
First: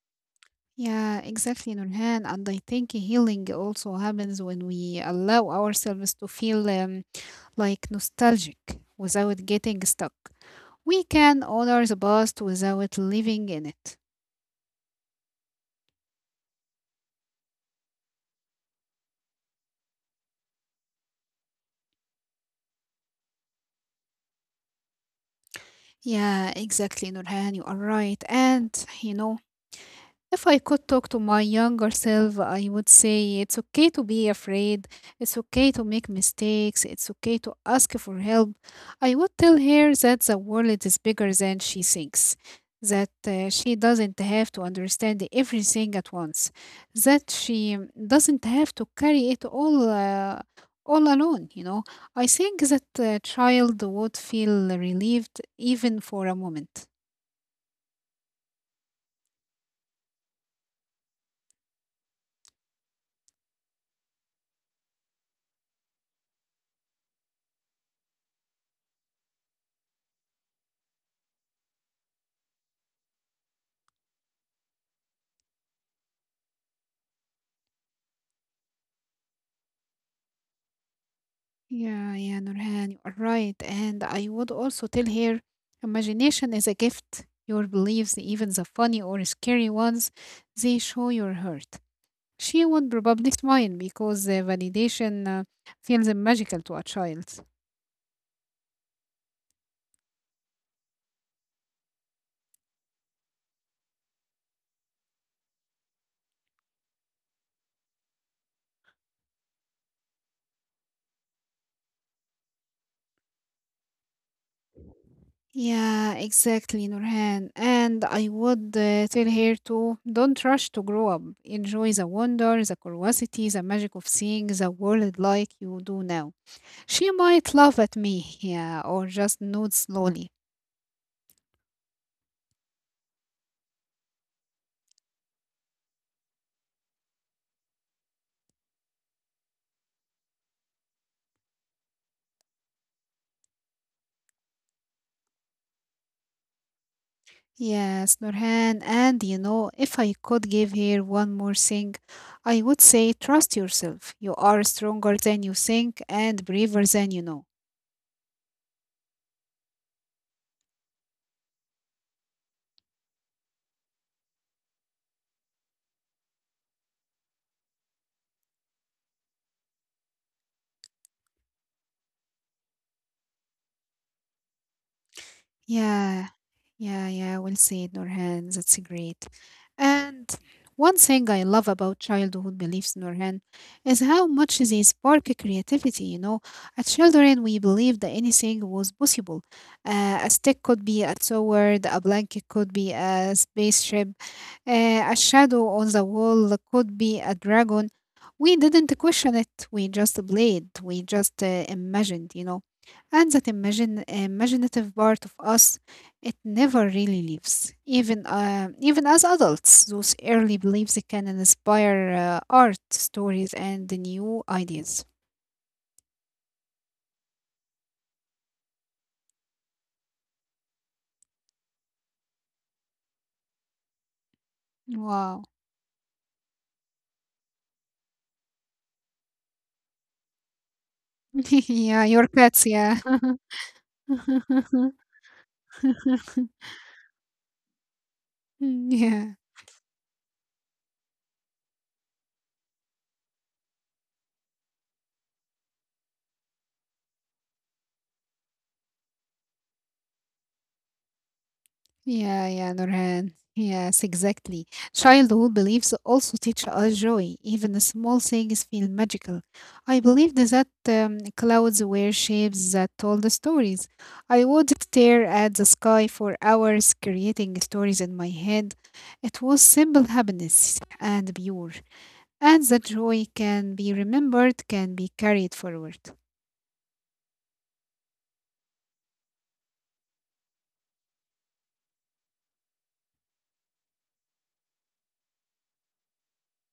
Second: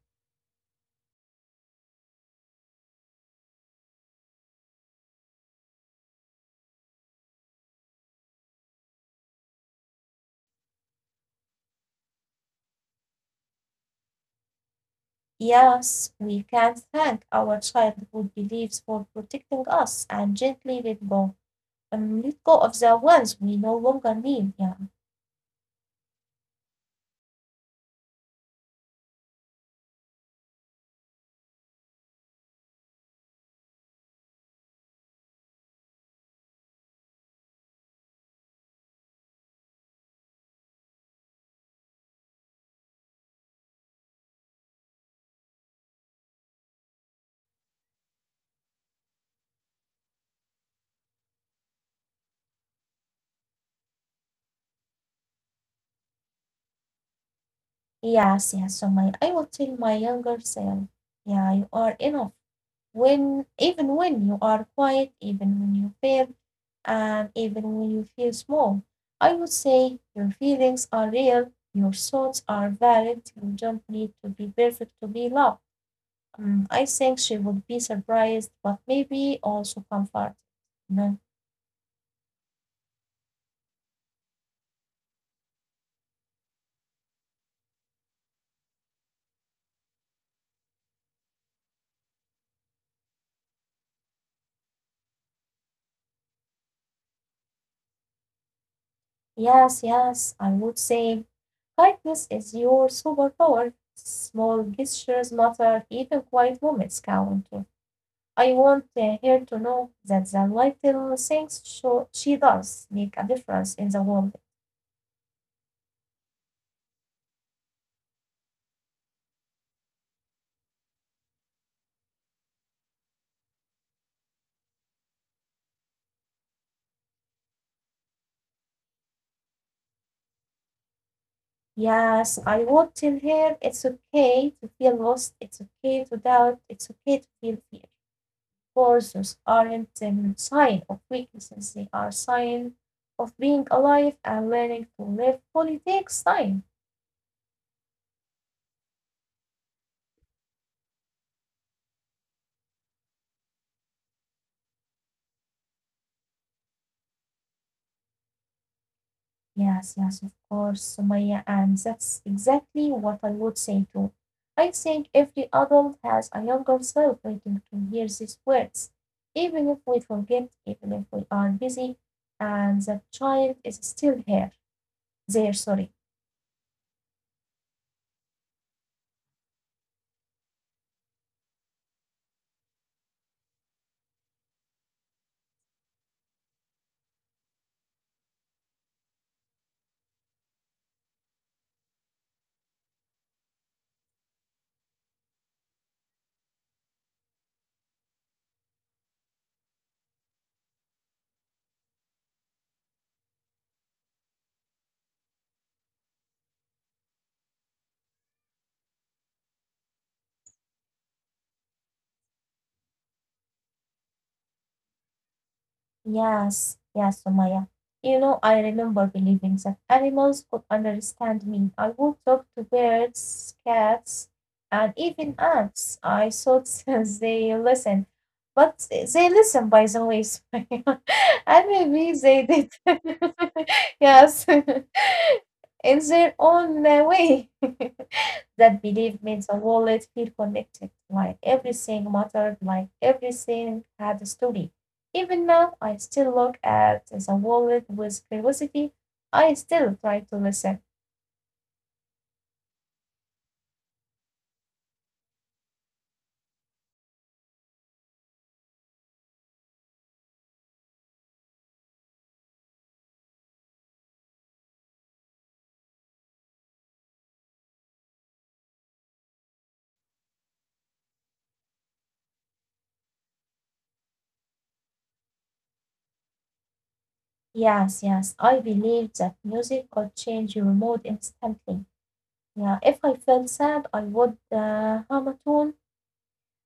Yeah, exactly, Nurhan. And I think healing also happens when we allow ourselves to feel like nostalgic without getting stuck. We can honor the past without living in it.
Yes, we can thank our childhood beliefs for protecting us and gently let go. Let go of the ones we no longer need. Yeah.
Yeah, exactly, Nurhan. You are right. And you know, if I could talk to my younger self, I would say it's okay to be afraid. It's okay to make mistakes. It's okay to ask for help. I would tell her that the world is bigger than she thinks, that she doesn't have to understand everything at once, that she doesn't have to carry it all alone, I think that a child would feel relieved even for a moment.
Yes, yes. So my I will tell my younger self, yeah, you are enough. When even when you are quiet, even when you fail, and even when you feel small. I would say your feelings are real, your thoughts are valid, you don't need to be perfect to be loved. Mm, I think she would be surprised, but maybe also comforted, you know.
Yeah, Nurhan, you are right. And I would also tell her imagination is a gift. Your beliefs, even the funny or scary ones, they show your heart. She would probably smile because validation feels magical to a child.
Yes, yes, I would say kindness is your superpower. Small gestures matter, even quiet moments count. I want her to know that the little things she does make a difference in the world.
Yeah, exactly, Nurhan. And I would tell her to don't rush to grow up. Enjoy the wonder, the curiosity, the magic of seeing the world like you do now. She might laugh at me, yeah, or just nod slowly.
Yes, I would tell her it's okay to feel lost, it's okay to doubt, it's okay to feel fear. For those aren't a sign of weakness, they are sign of being alive and learning to live fully takes time.
Yes, Nurhan, and you know, if I could give here one more thing, I would say trust yourself. You are stronger than you think and braver than you know.
Yes, yes, of course, Sumaya, and that's exactly what I would say too. I think every adult has a younger self waiting to hear these words, even if we forget, even if we are busy, and that child is still here, there, sorry.
Yeah, yeah, we'll see it, Nurhan. That's great. And one thing I love about childhood beliefs, Nurhan, is how much they spark creativity. You know, as children, we believed that anything was possible. A stick could be a sword, a blanket could be a spaceship. A shadow on the wall could be a dragon. We didn't question it. We just played. We just imagined, you know. And that imaginative part of us, it never really leaves. Even as adults, those early beliefs can inspire art, stories, and new ideas.
Yes, yes, Sumaya. You know, I remember believing that animals could understand me. I would talk to birds, cats, and
Wow.
even ants. I thought they listen, but they listen, by the way, Sumaya.
Yeah, your
And maybe
cats.
they
Yeah.
did. Yes, in their own way. That
Yeah.
belief means a wallet feel connected, like everything mattered, like everything had a story. Even now, I still look at the wallet with curiosity. I still try to listen.
Yeah, Nurhan. Yes, exactly. Childhood beliefs also teach us joy. Even the small things feel magical. I believed that clouds were shapes that told the stories. I would stare at the sky for hours, creating stories in my head. It was simple happiness and pure. And that joy can be remembered, can be carried forward.
Yes, yes, I believe that music could change your mood instantly. Yeah, if I felt sad, I would hum a tune.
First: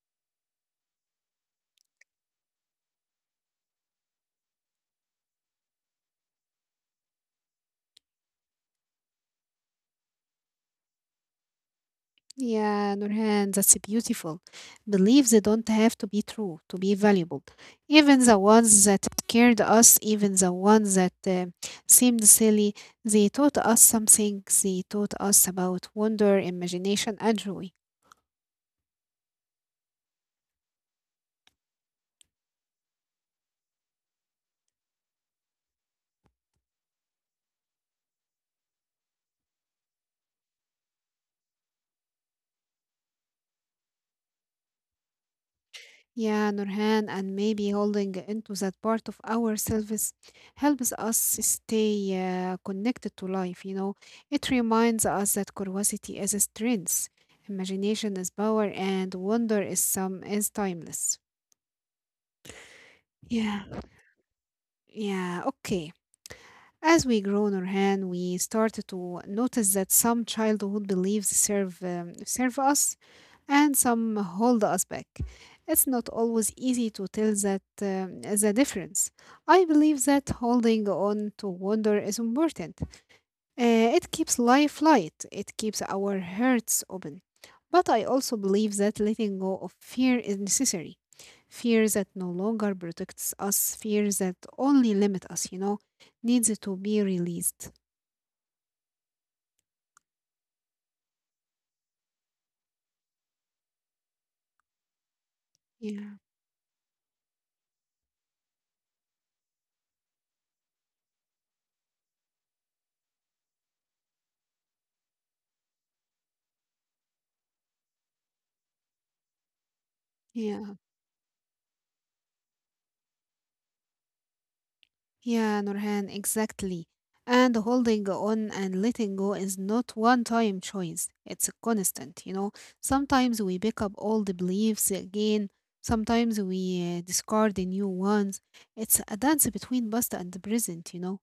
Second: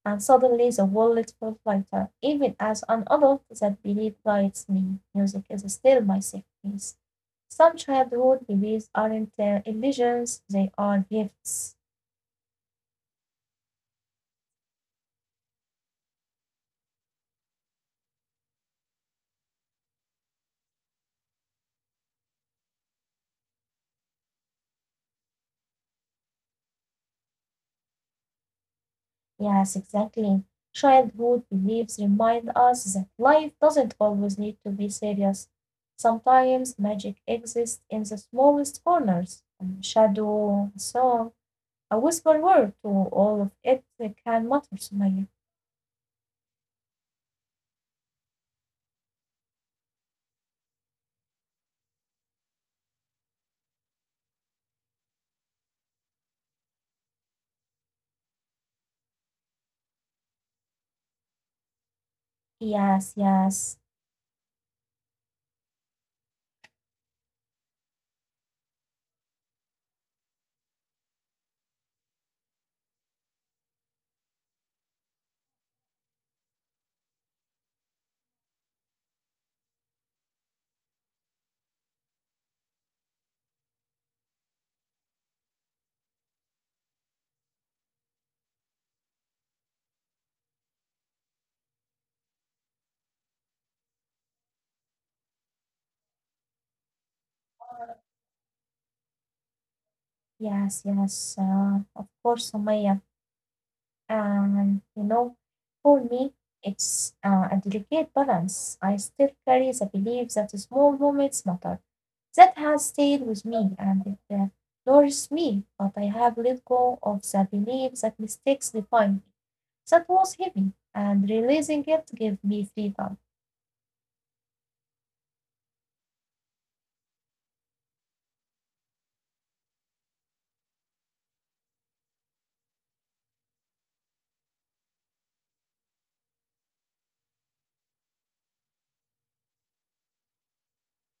And suddenly the wallet felt lighter, even as an adult that belief guides me. Music is still my safe place. Some childhood beliefs aren't illusions, they are gifts.
Yeah, Nurhan, that's beautiful. Beliefs don't have to be true to be valuable. Even the ones that scared us, even the ones that seemed silly, they taught us something. They taught us about wonder, imagination, and joy.
Yes, exactly. Childhood beliefs remind us that life doesn't always need to be serious. Sometimes magic exists in the smallest corners. A shadow, a song, a whispered word to all of it can matter to me.
Yeah, Nurhan, and maybe holding into that part of ourselves helps us stay connected to life. You know, it reminds us that curiosity is a strength, imagination is power, and wonder is timeless.
Yes,
Yeah,
yes.
yeah, okay. As we grow, Nurhan, we start to notice that some childhood beliefs serve us and some hold us back. It's not always easy to tell that the difference. I believe that holding on to wonder is important. It keeps life light, it keeps our hearts open. But I also believe that letting go of fear is necessary. Fear that no longer protects us, fear that only limits us, you know, needs to be released.
Yes, yes, of course, Sumaya. And you know, for
Yeah,
me, it's a delicate balance. I still carry the belief that the small moments matter. That has stayed with me and it nourishes me, but I have let go of the belief that mistakes define me. That was
yeah.
heavy, and releasing it gave me freedom.
Yeah, Nurhan, exactly. And holding on and letting go is not one time choice. It's a constant, you know. Sometimes we pick up old beliefs again, sometimes we discard the new ones. It's a dance between past and the present, you know.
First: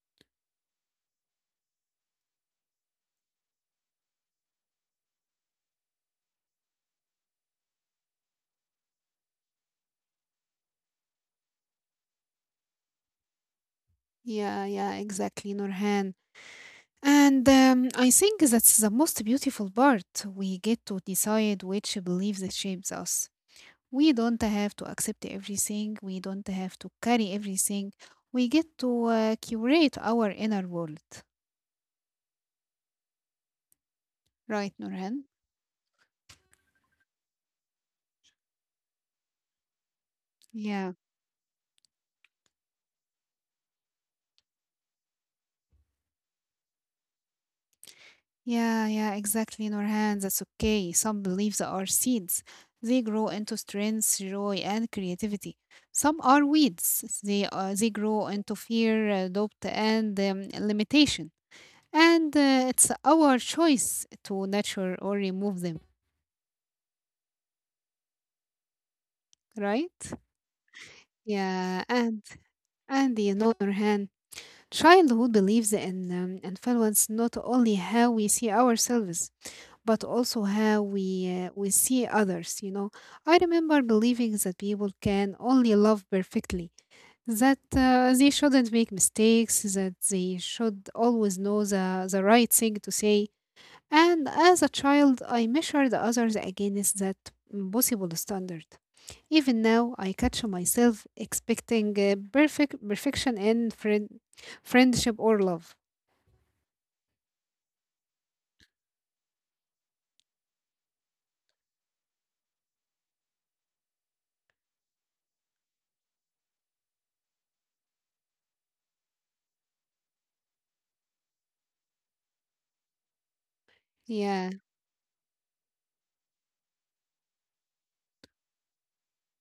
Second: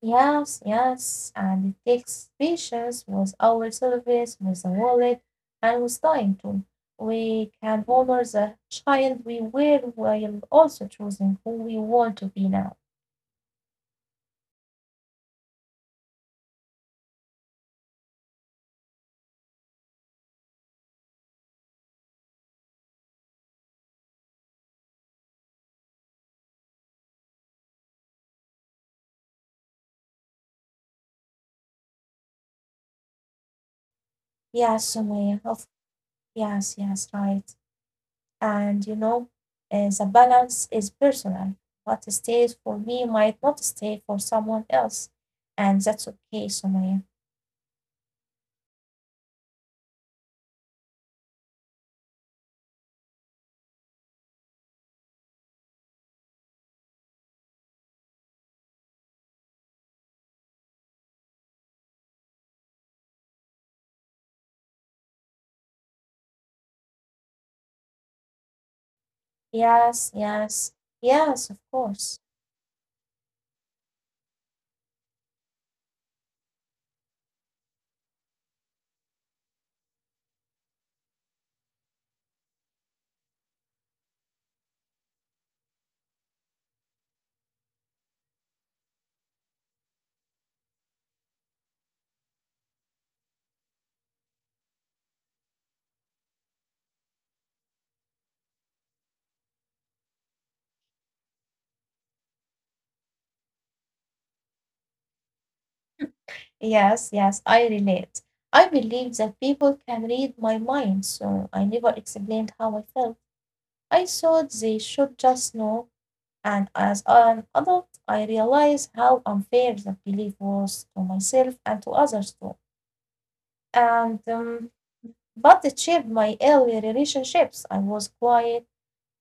Yes, yes, and it takes patience with our service, with the wallet, and with time too. We can honor the child we were while also choosing who we want to be now.
Yeah, exactly, Nurhan. And I think that's the most beautiful part. We get to decide which beliefs shapes us. We don't have to accept everything, we don't have to carry everything, we get to curate our inner world, right,
Yes,
Nurhan?
Sumaya, of yes, yes, right. And you know, the
yeah
balance is personal. What stays for me might not stay for someone else, and that's okay, Sumaya.
yeah yeah exactly, Nurhan, that's okay. Some beliefs are seeds, they grow into strength, joy, and creativity. Some are weeds, they grow into fear, doubt, and limitation. And it's our choice to nurture or remove them, right?
Yes, yes, yes,
yeah
of
and
course.
and you know, Nurhan, childhood believes in influence not only how we see ourselves, but also how we see others. You know, I remember believing that people can only love perfectly, that they shouldn't make mistakes, that they should always know the right thing to say. And as a child, I measured others against that impossible standard. Even now, I catch myself expecting perfection in friendship or love.
Yes, yes, I relate. I believe that people can read my mind, so I never explained how I felt. I thought they should just know, and as an adult, I realized how unfair that belief was to myself and to others too. And
Yeah.
but it shaped my early relationships. I was quiet,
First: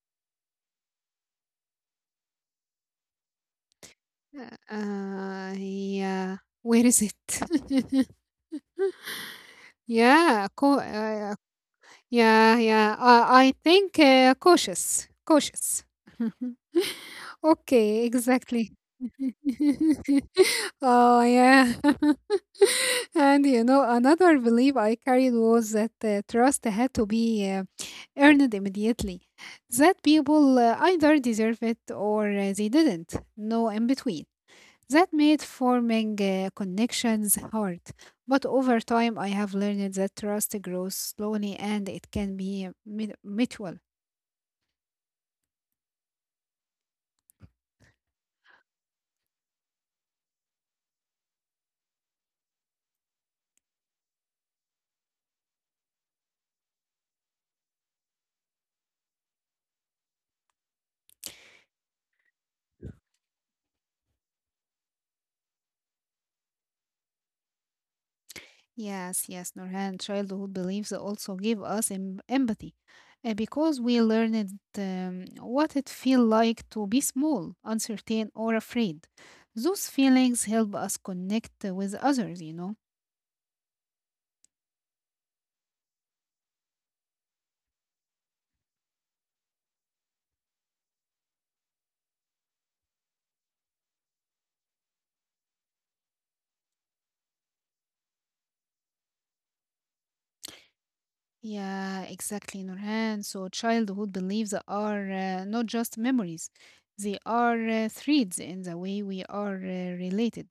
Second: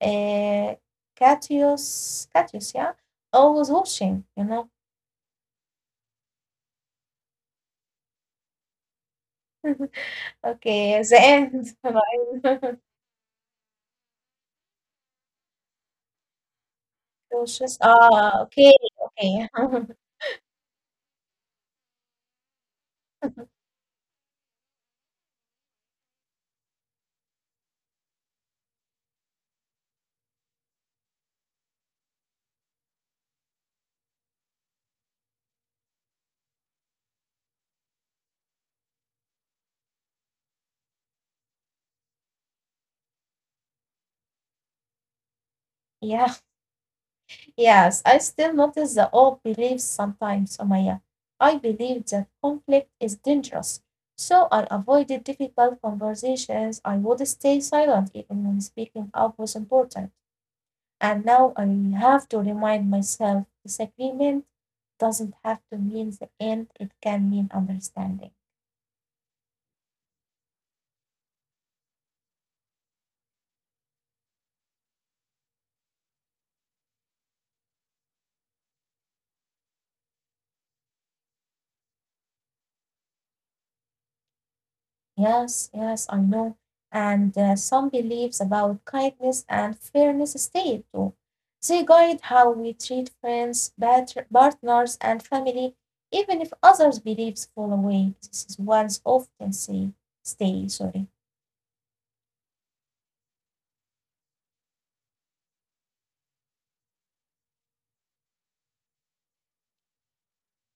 uh, courteous, yeah, always watching, you know.
Yeah. Where is it? Yeah.
Okay, the end. Bye.
Yeah. Yeah. I think cautious. Cautious.
Bushes.
Okay.
Ah, okay,
Exactly.
okay.
Oh yeah. And you know, another belief I carried was that trust had to be earned immediately. That people either deserve it or they didn't. No in between. That made forming connections hard, but over time I have learned that trust grows slowly and it can be mutual.
Yeah, yes. I still notice the old beliefs sometimes, Omaya. I believe that conflict is dangerous. So I avoided difficult conversations. I would stay silent even when speaking up was important. And now I have to remind myself disagreement doesn't have to mean the end, it can mean understanding.
Yes, yes, Nurhan, childhood beliefs also give us empathy because we learned what it feels like to be small, uncertain, or afraid. Those feelings help us connect with others, you know.
Yes, yes, I know. And some beliefs about kindness and fairness stay too. They guide how we treat friends, partners, and family, even if others' beliefs fall away. This is one's often say, stay, sorry.
Yeah, exactly, Nurhan. So childhood beliefs are not just memories. They are threads in the way we are related,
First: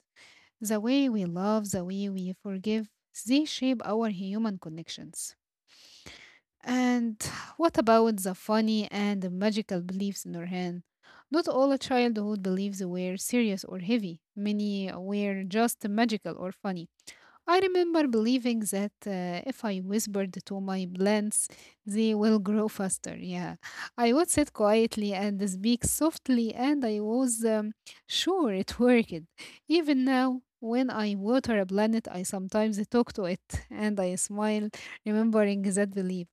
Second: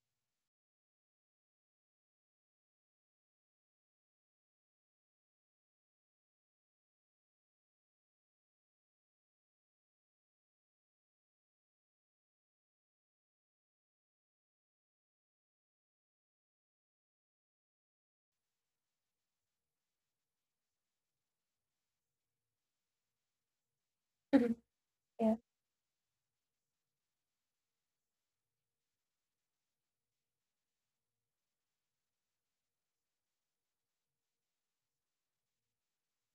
the way we love, the way we forgive. They shape our human connections. And what about the funny and the magical beliefs, Nurhan? Not all childhood beliefs were serious or heavy. Many were just magical or funny. I remember believing that if I whispered to my plants, they will grow faster. Yeah, I would sit
Mhm.
quietly
Yeah.
and speak softly, and I was sure it worked. Even now, when I water a planet, I sometimes talk to it and I smile, remembering that belief.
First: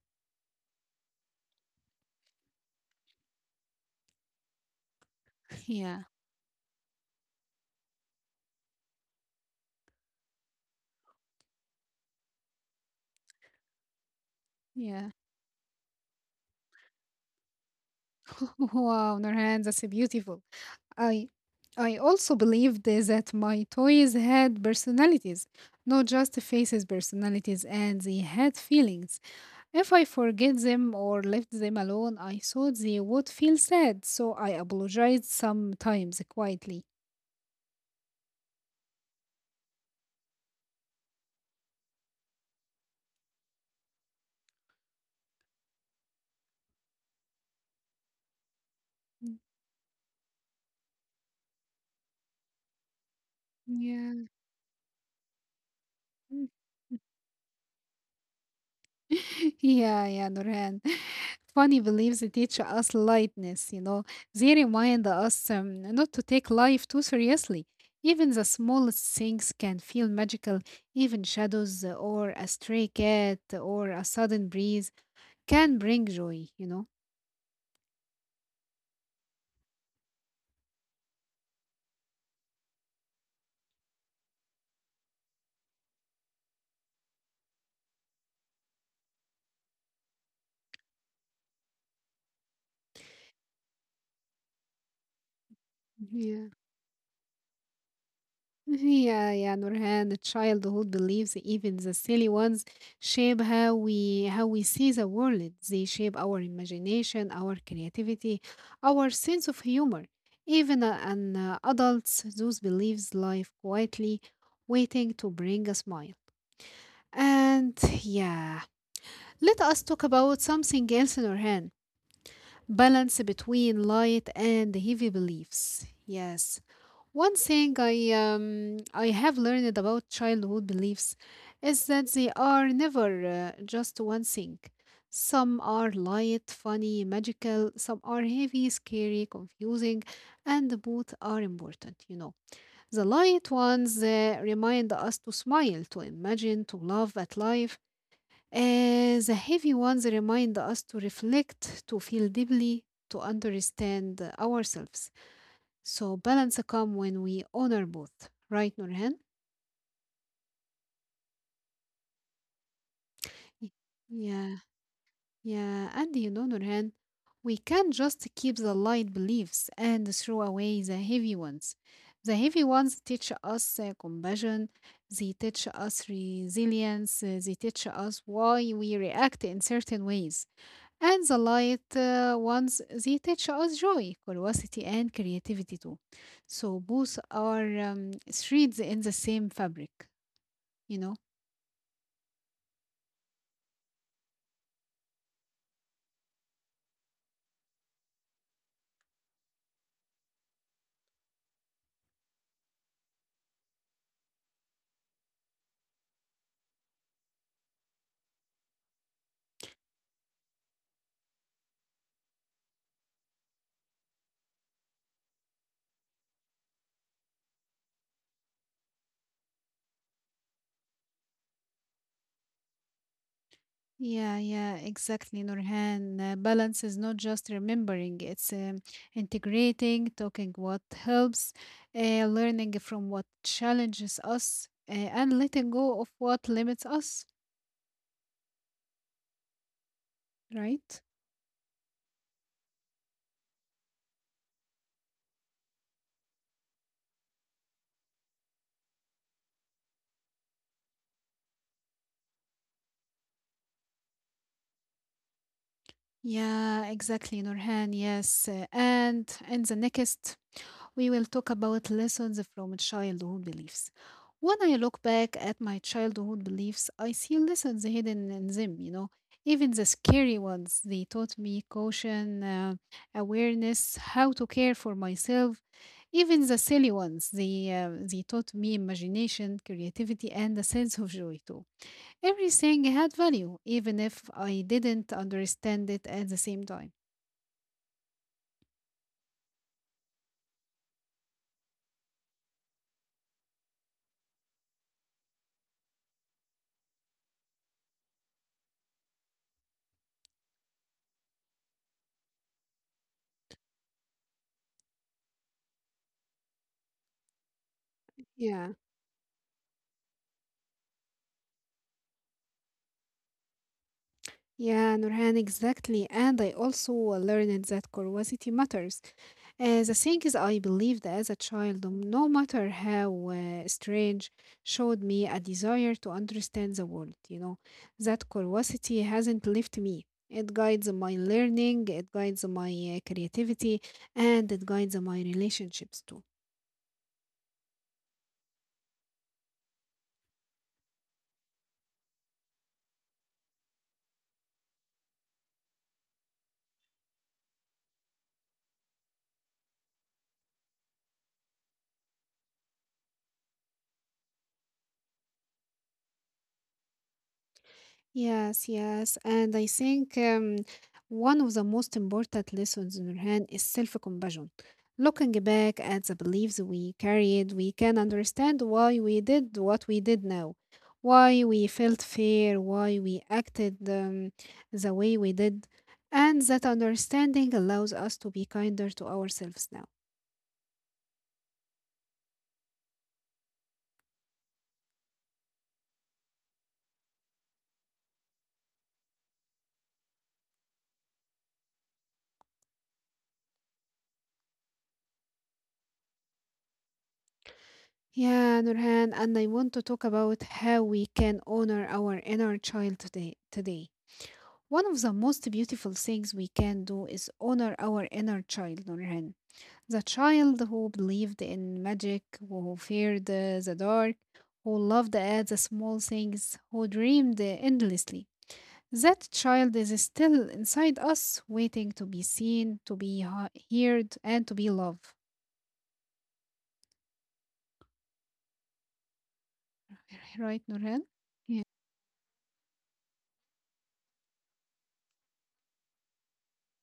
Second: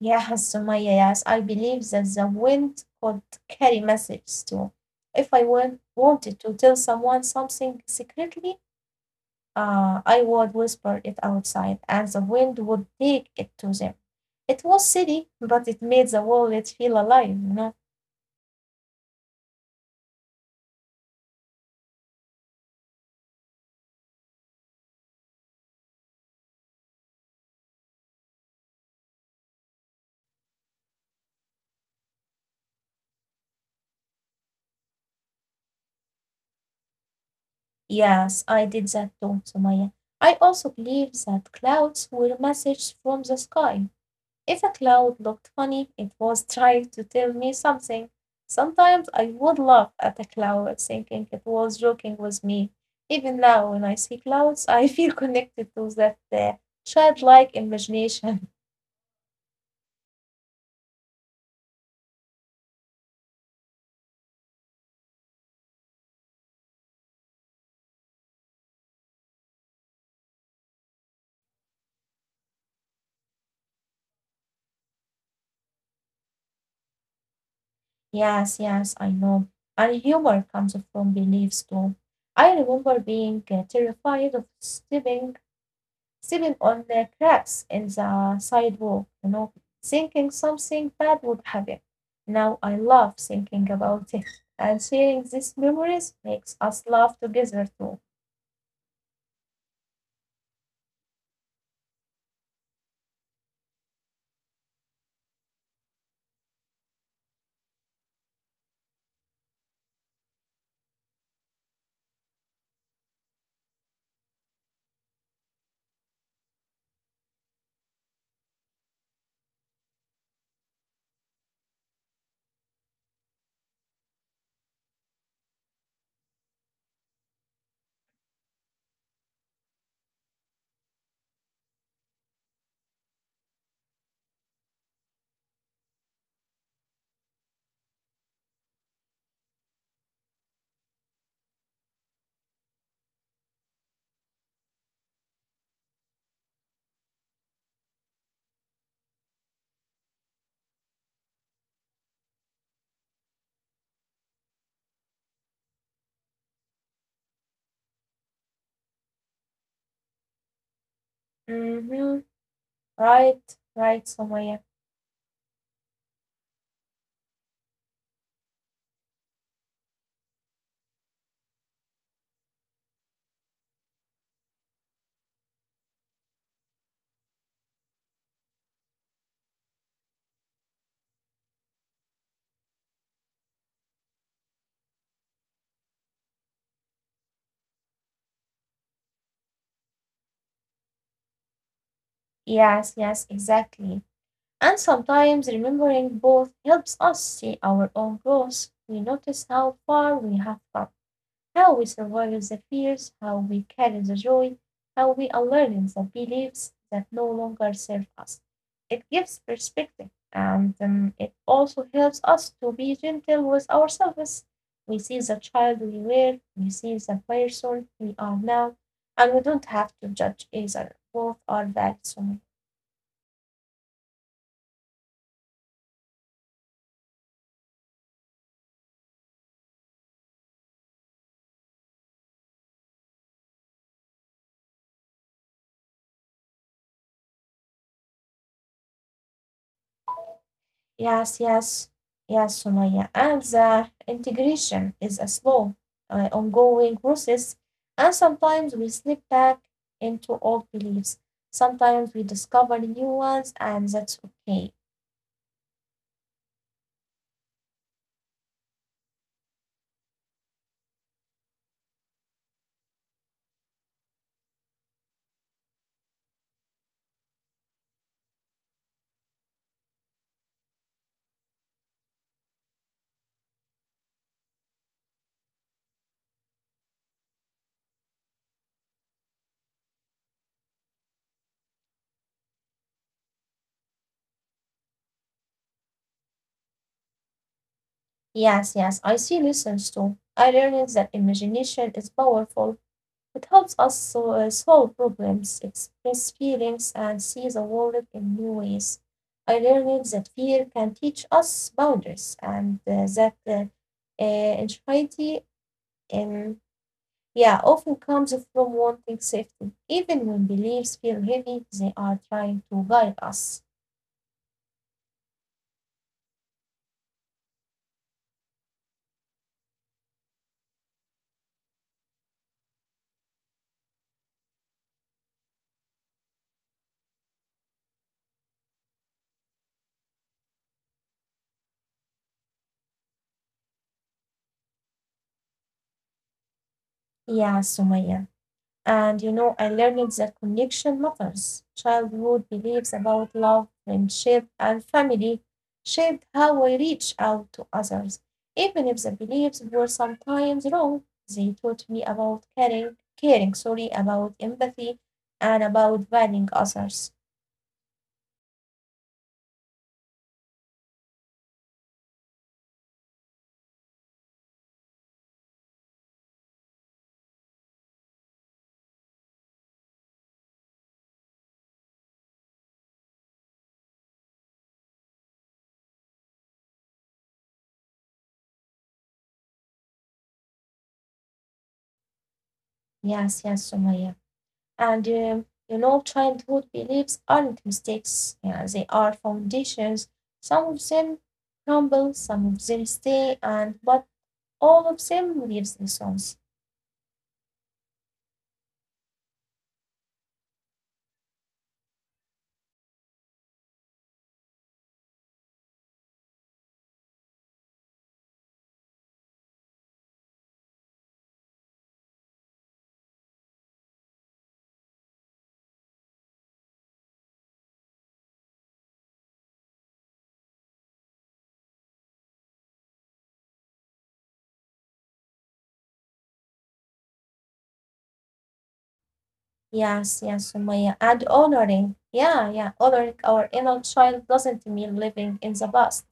Yes, Sumaya, yes, I believe that the wind could carry messages too. If I
Yeah,
wanted to tell someone something secretly, ah, I would whisper it outside, and the wind would take it to them. It was
yeah.
silly, but it made the wallet feel alive, you know.
Wow, Nurhan, that's beautiful. I I also believed that my toys had personalities, not just faces personalities, and they had feelings. If I forget them or left them alone, I thought they would feel sad, so I apologized sometimes quietly.
Yes, I did that too, Sumaya. I also believe that clouds were messages from the sky. If a cloud looked funny, it was trying to tell me something. Sometimes I
Mm,
would laugh at a cloud, thinking it was joking with me. Even now, when I
yeah.
see clouds, I feel connected to that childlike imagination.
Yeah, Nurhan. Funny beliefs teach us lightness, you know. They remind us not to take life too seriously. Even the smallest things can feel magical. Even shadows or a stray cat or a sudden breeze can bring joy,
Yes, yes, I know. And humor comes from beliefs too. I remember being terrified of stepping on the cracks in the sidewalk, you know, thinking something bad would happen. Now I love thinking about it, and sharing these memories
know.
makes us laugh together too.
Yeah, Nurhan, the childhood beliefs, even the silly ones, shape how we see the world. They shape our imagination, our creativity, our sense of humor. Even an adults, those beliefs life quietly, waiting to bring a smile. And yeah, let us talk about something else, Nurhan. Balance between light and heavy beliefs. Yes, one thing I have learned about childhood beliefs is that they are never just one thing. Some are light, funny, magical, some are heavy, scary, confusing, and both are important, you know. The light ones remind us to smile, to imagine, to love at life. The heavy ones remind us to reflect, to feel deeply, to understand ourselves. So balance come when we honor both, right, Nurhan?
Mm-hmm. Right,
Y-
right,
Yeah,
Somaya.
yeah. And you know, Nurhan, we can't just keep the light beliefs and throw away the heavy ones. The heavy ones teach us compassion, they teach us resilience, they teach us why we react in certain ways. And the light ones, they teach us joy, curiosity, and creativity too. So both are threads in the same fabric, you know?
Yes, yes, exactly. And sometimes remembering both helps us see our own growth. We notice how far we have come, how we survive the fears, how we carry the joy, how we unlearned the beliefs that no longer serve us. It gives perspective and it also helps us to be gentle with ourselves. We see the child we were, we see the person we are now, and we don't have to judge either. Both are valid so much.
Yeah, exactly, Nurhan. Balance is not just remembering, it's integrating, talking what helps, learning from what challenges us, and letting go of what limits us, right?
Yes, yes, yes, Sumaya. And the integration is a slow, ongoing process. And sometimes we slip back into old beliefs. Sometimes we discover new ones, and that's okay.
Yeah, exactly, Nurhan. Yes. And in the next we will talk about lessons from childhood beliefs. When I look back at my childhood beliefs, I see lessons hidden in them, you know, even the scary ones. They taught me caution, awareness, how to care for myself. Even the silly ones, they taught me imagination, creativity, and a sense of joy too. Everything had value, even if I didn't understand it at the same time.
Yes, yes, I see lessons too. I learned that imagination is powerful. It helps us solve problems, express feelings, and see the world in new ways. I learned that fear can teach us boundaries and that uh, anxiety um, yeah, often comes
Yeah.
from wanting safety. Even when beliefs feel heavy, they are trying to guide us.
Yeah, Nurhan, exactly. And I also learned that curiosity matters. The things I believed as a child, no matter how strange, showed me a desire to understand the world. You know, that curiosity hasn't left me. It guides my learning, it guides my creativity, and it guides my relationships too.
Yeah, Sumaya. And you know, I learned that connection matters. Childhood beliefs about love, friendship, and family shaped how I reach out to others. Even if the beliefs were sometimes wrong, they taught me about caring, sorry, about empathy, and about valuing others.
Yes, yes. And I think one of the most important lessons, Nurhan, is self compassion. Looking back at the beliefs we carried, we can understand why we did what we did now, why we felt fear, why we acted the way we did. And that understanding allows us to be kinder to ourselves now.
Yes, yes, Sumaya. And you know, childhood beliefs aren't mistakes. Yeah, they are foundations. Some of them crumble, some of them stay, and but all of them lives in songs.
Yeah, Nurhan, and I want to talk about how we can honor our inner child today. Today one of the most beautiful things we can do is honor our inner child, Nurhan. The child who believed in magic, who feared the dark, who loved at the small things, who dreamed endlessly. That child is still inside us, waiting to be seen, to be heard, and to be loved. Right,
Yes,
Nurhan?
yes,
Yeah.
Sumaya. And honoring. Yeah, yeah. Honoring our inner child doesn't mean living in the past.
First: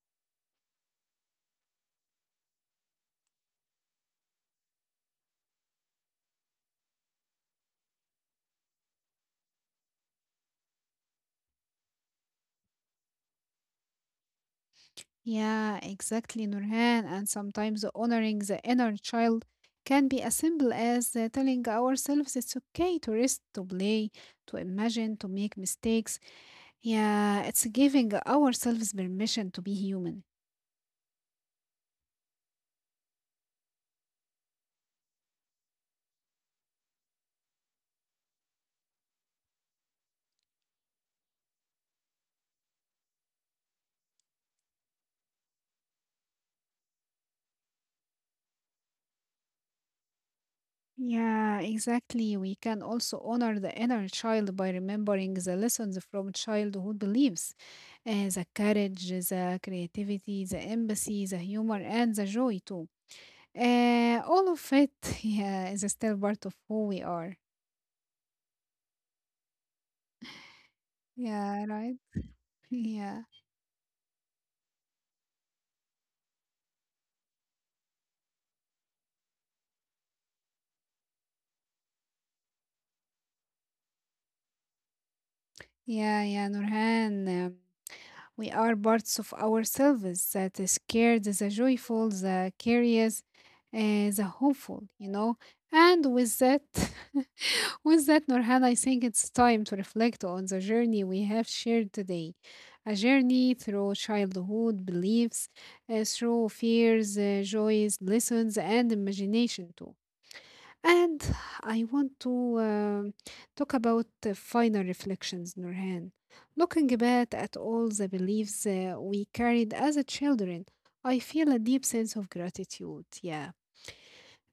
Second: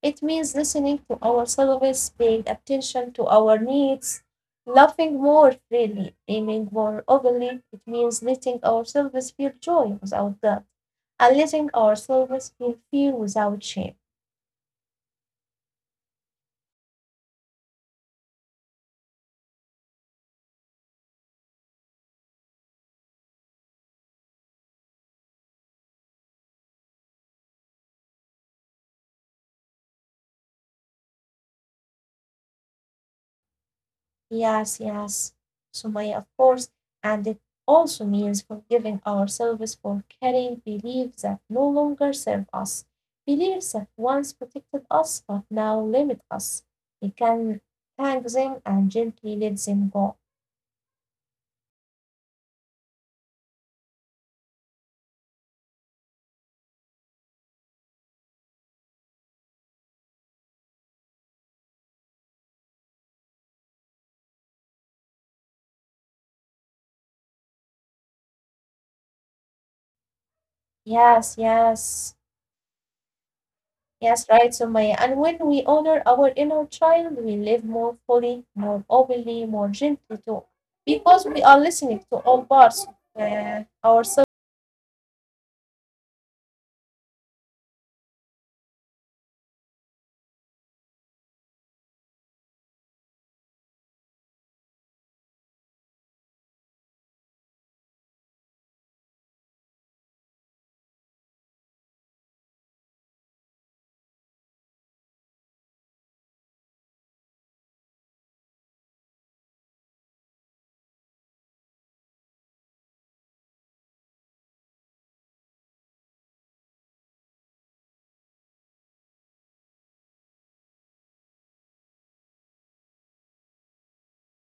It means listening to ourselves, paying attention to our needs, laughing more freely, dreaming more openly. It means letting ourselves feel joy without doubt and letting ourselves feel fear without shame.
Yeah, exactly, Nurhan. And sometimes honoring the inner child can be as simple as telling ourselves it's okay to rest, to play, to imagine, to make mistakes. Yeah, it's giving ourselves permission to be human.
Yes, yes, Sumaya, of course, and it also means forgiving ourselves for carrying beliefs that no longer serve us, beliefs that once protected us but now limit us. We can hang them and gently let them go.
Yeah, exactly. We can also honor the inner child by remembering the lessons from childhood beliefs, the courage, the creativity, the empathy, the humor, and the joy too. All of it, yeah, is still part of who we are.
Yes,
Yeah, right?
yes,
Yeah,
yes, right, Sumaya. And when we honor our inner child, we live more fully, more openly, more gently too, because we are listening to all parts of ourselves.
yeah, Nurhan. We are parts of ourselves that is scared, the joyful, the curious, the hopeful, you know? And with that, with that, Nurhan, I think it's time to reflect on the journey we have shared today. A journey through childhood beliefs, through fears, joys, lessons, and imagination too. And I want to talk about the final reflections, Nurhan. Looking back at all the beliefs we carried as a children, I feel a deep sense of gratitude, yeah.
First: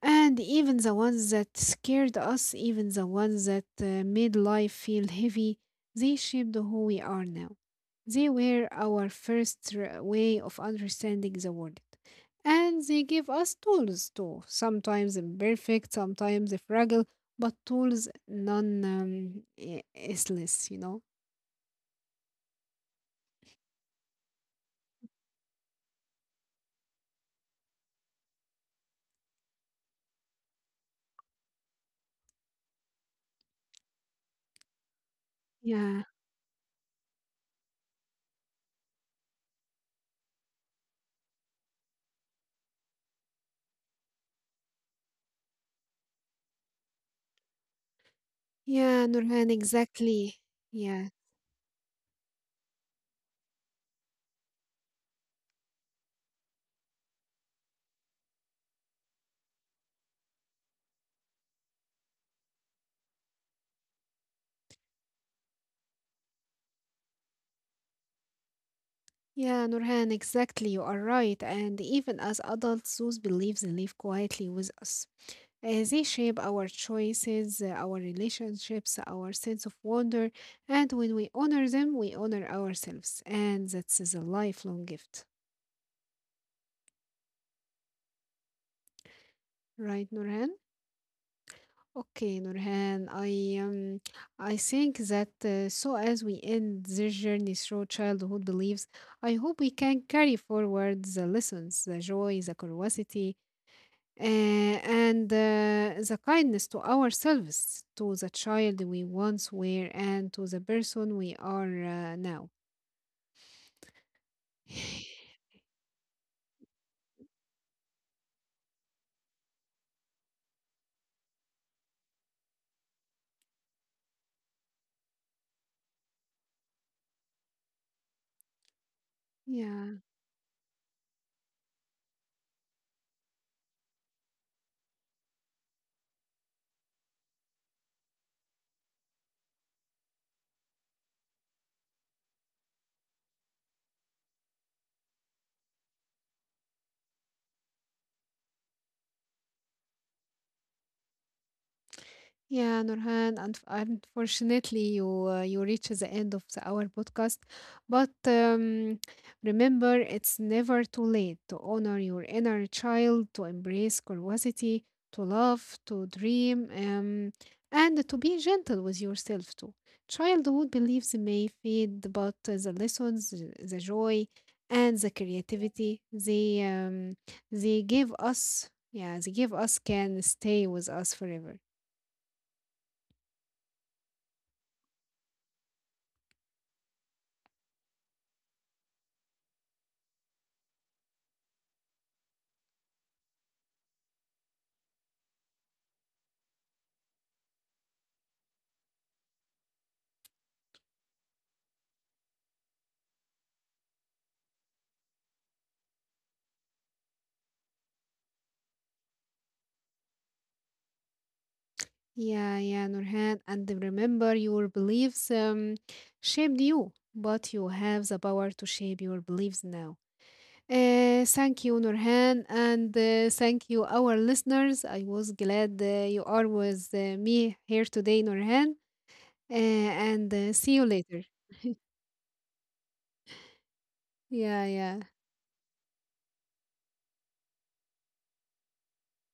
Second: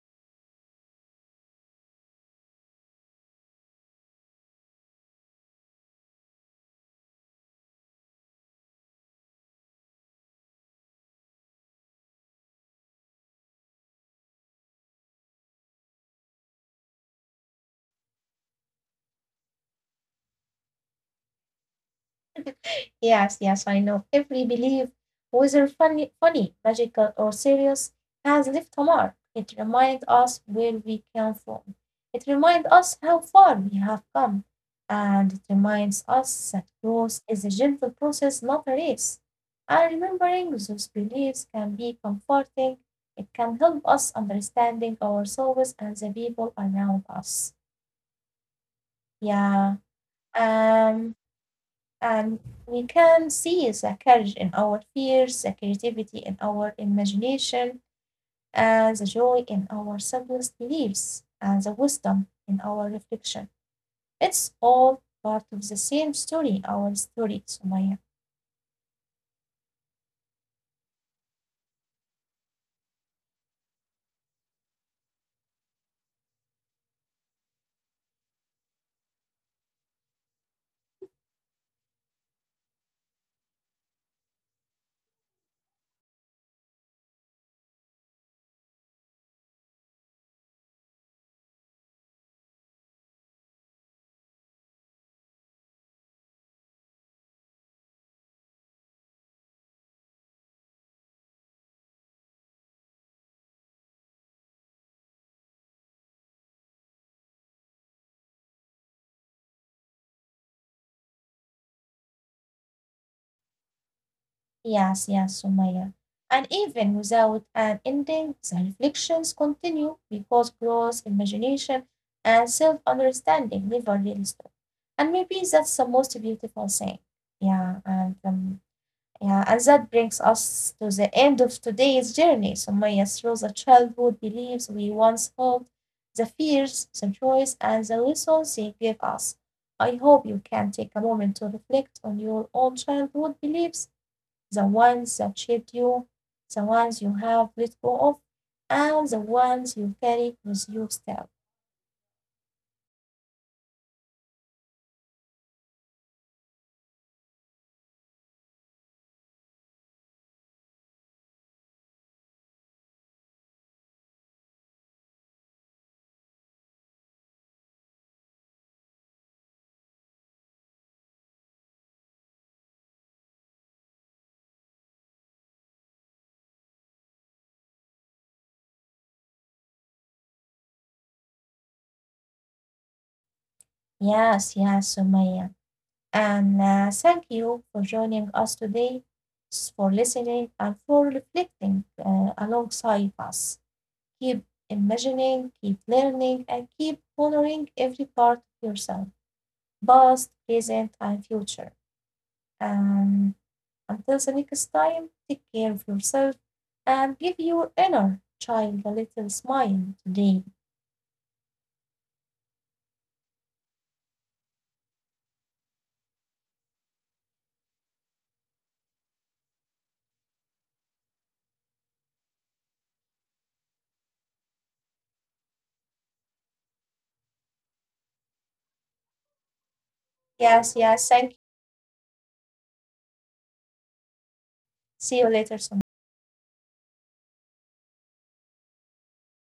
And even the ones that scared us, even the ones that made life feel heavy, they shaped who we are now. They were our first way of understanding the world. And they gave us tools too, sometimes imperfect, sometimes fragile, but tools non useless, you know?
Yes, yes, I know. Every belief, whether funny, magical, or serious, has left a mark. It reminds us where we came from. It reminds us how far we have come. And it reminds
Yeah,
us that growth is a gentle process, not a race. And remembering those beliefs can be comforting. It can help us understanding ourselves and the people around us.
yeah, Nurhan,
Yeah.
exactly. Yeah,
Um, and we can see the courage in our fears, the creativity in our imagination, and the joy in our simplest beliefs, and the wisdom in our reflection. It's all part of the same story, our story, Sumaya.
yeah, Nurhan, exactly. You are right. And even as adults, those beliefs live quietly with us. They shape our choices, our relationships, our sense of wonder, and when we honor them, we honor ourselves. And that is a lifelong gift. Right, Nurhan? Okay, Nurhan, um, I think that so as we end this journey through childhood beliefs, I hope we can carry forward the lessons, the joy, the curiosity, and the kindness to ourselves, to the child we once were, and to the person we are now.
Yes, yes, Sumaya. And even without an ending, the reflections continue because growth, imagination, and self understanding never really stop. And maybe that's the most beautiful thing. Yeah, and yeah, and that
Yeah.
brings us to the end of today's journey, Sumaya, through the childhood beliefs we once held, the fears, the joys, and the lessons they gave us. I hope you can take a moment to reflect on your own childhood beliefs the ones that shaped you, the ones you have let go of, and the ones you carry with you still.
Yeah, Nurhan, and unfortunately, you reach the end of our podcast. But remember, it's never too late to honor your inner child, to embrace curiosity, to love, to dream, and to be gentle with yourself too. Childhood beliefs may fade, but the lessons, the joy, and the creativity they give us, yeah, they give us can stay with us forever.
Yes, yes, Sumaya. And thank you for joining us today, for listening, and for reflecting alongside us. Keep imagining, keep learning, and keep honoring every part of yourself, past, present, and future. And until the next time, take care of yourself and give your inner child a little smile today.
Yeah, Nurhan. And remember, your beliefs shaped you, but you have the power to shape your beliefs now. Thank you, Nurhan, and thank you, our listeners. I was glad you are with me here today, Nurhan. Uh, and See
Yes,
you
yes,
later.
thank you.
Yeah.
See you later soon.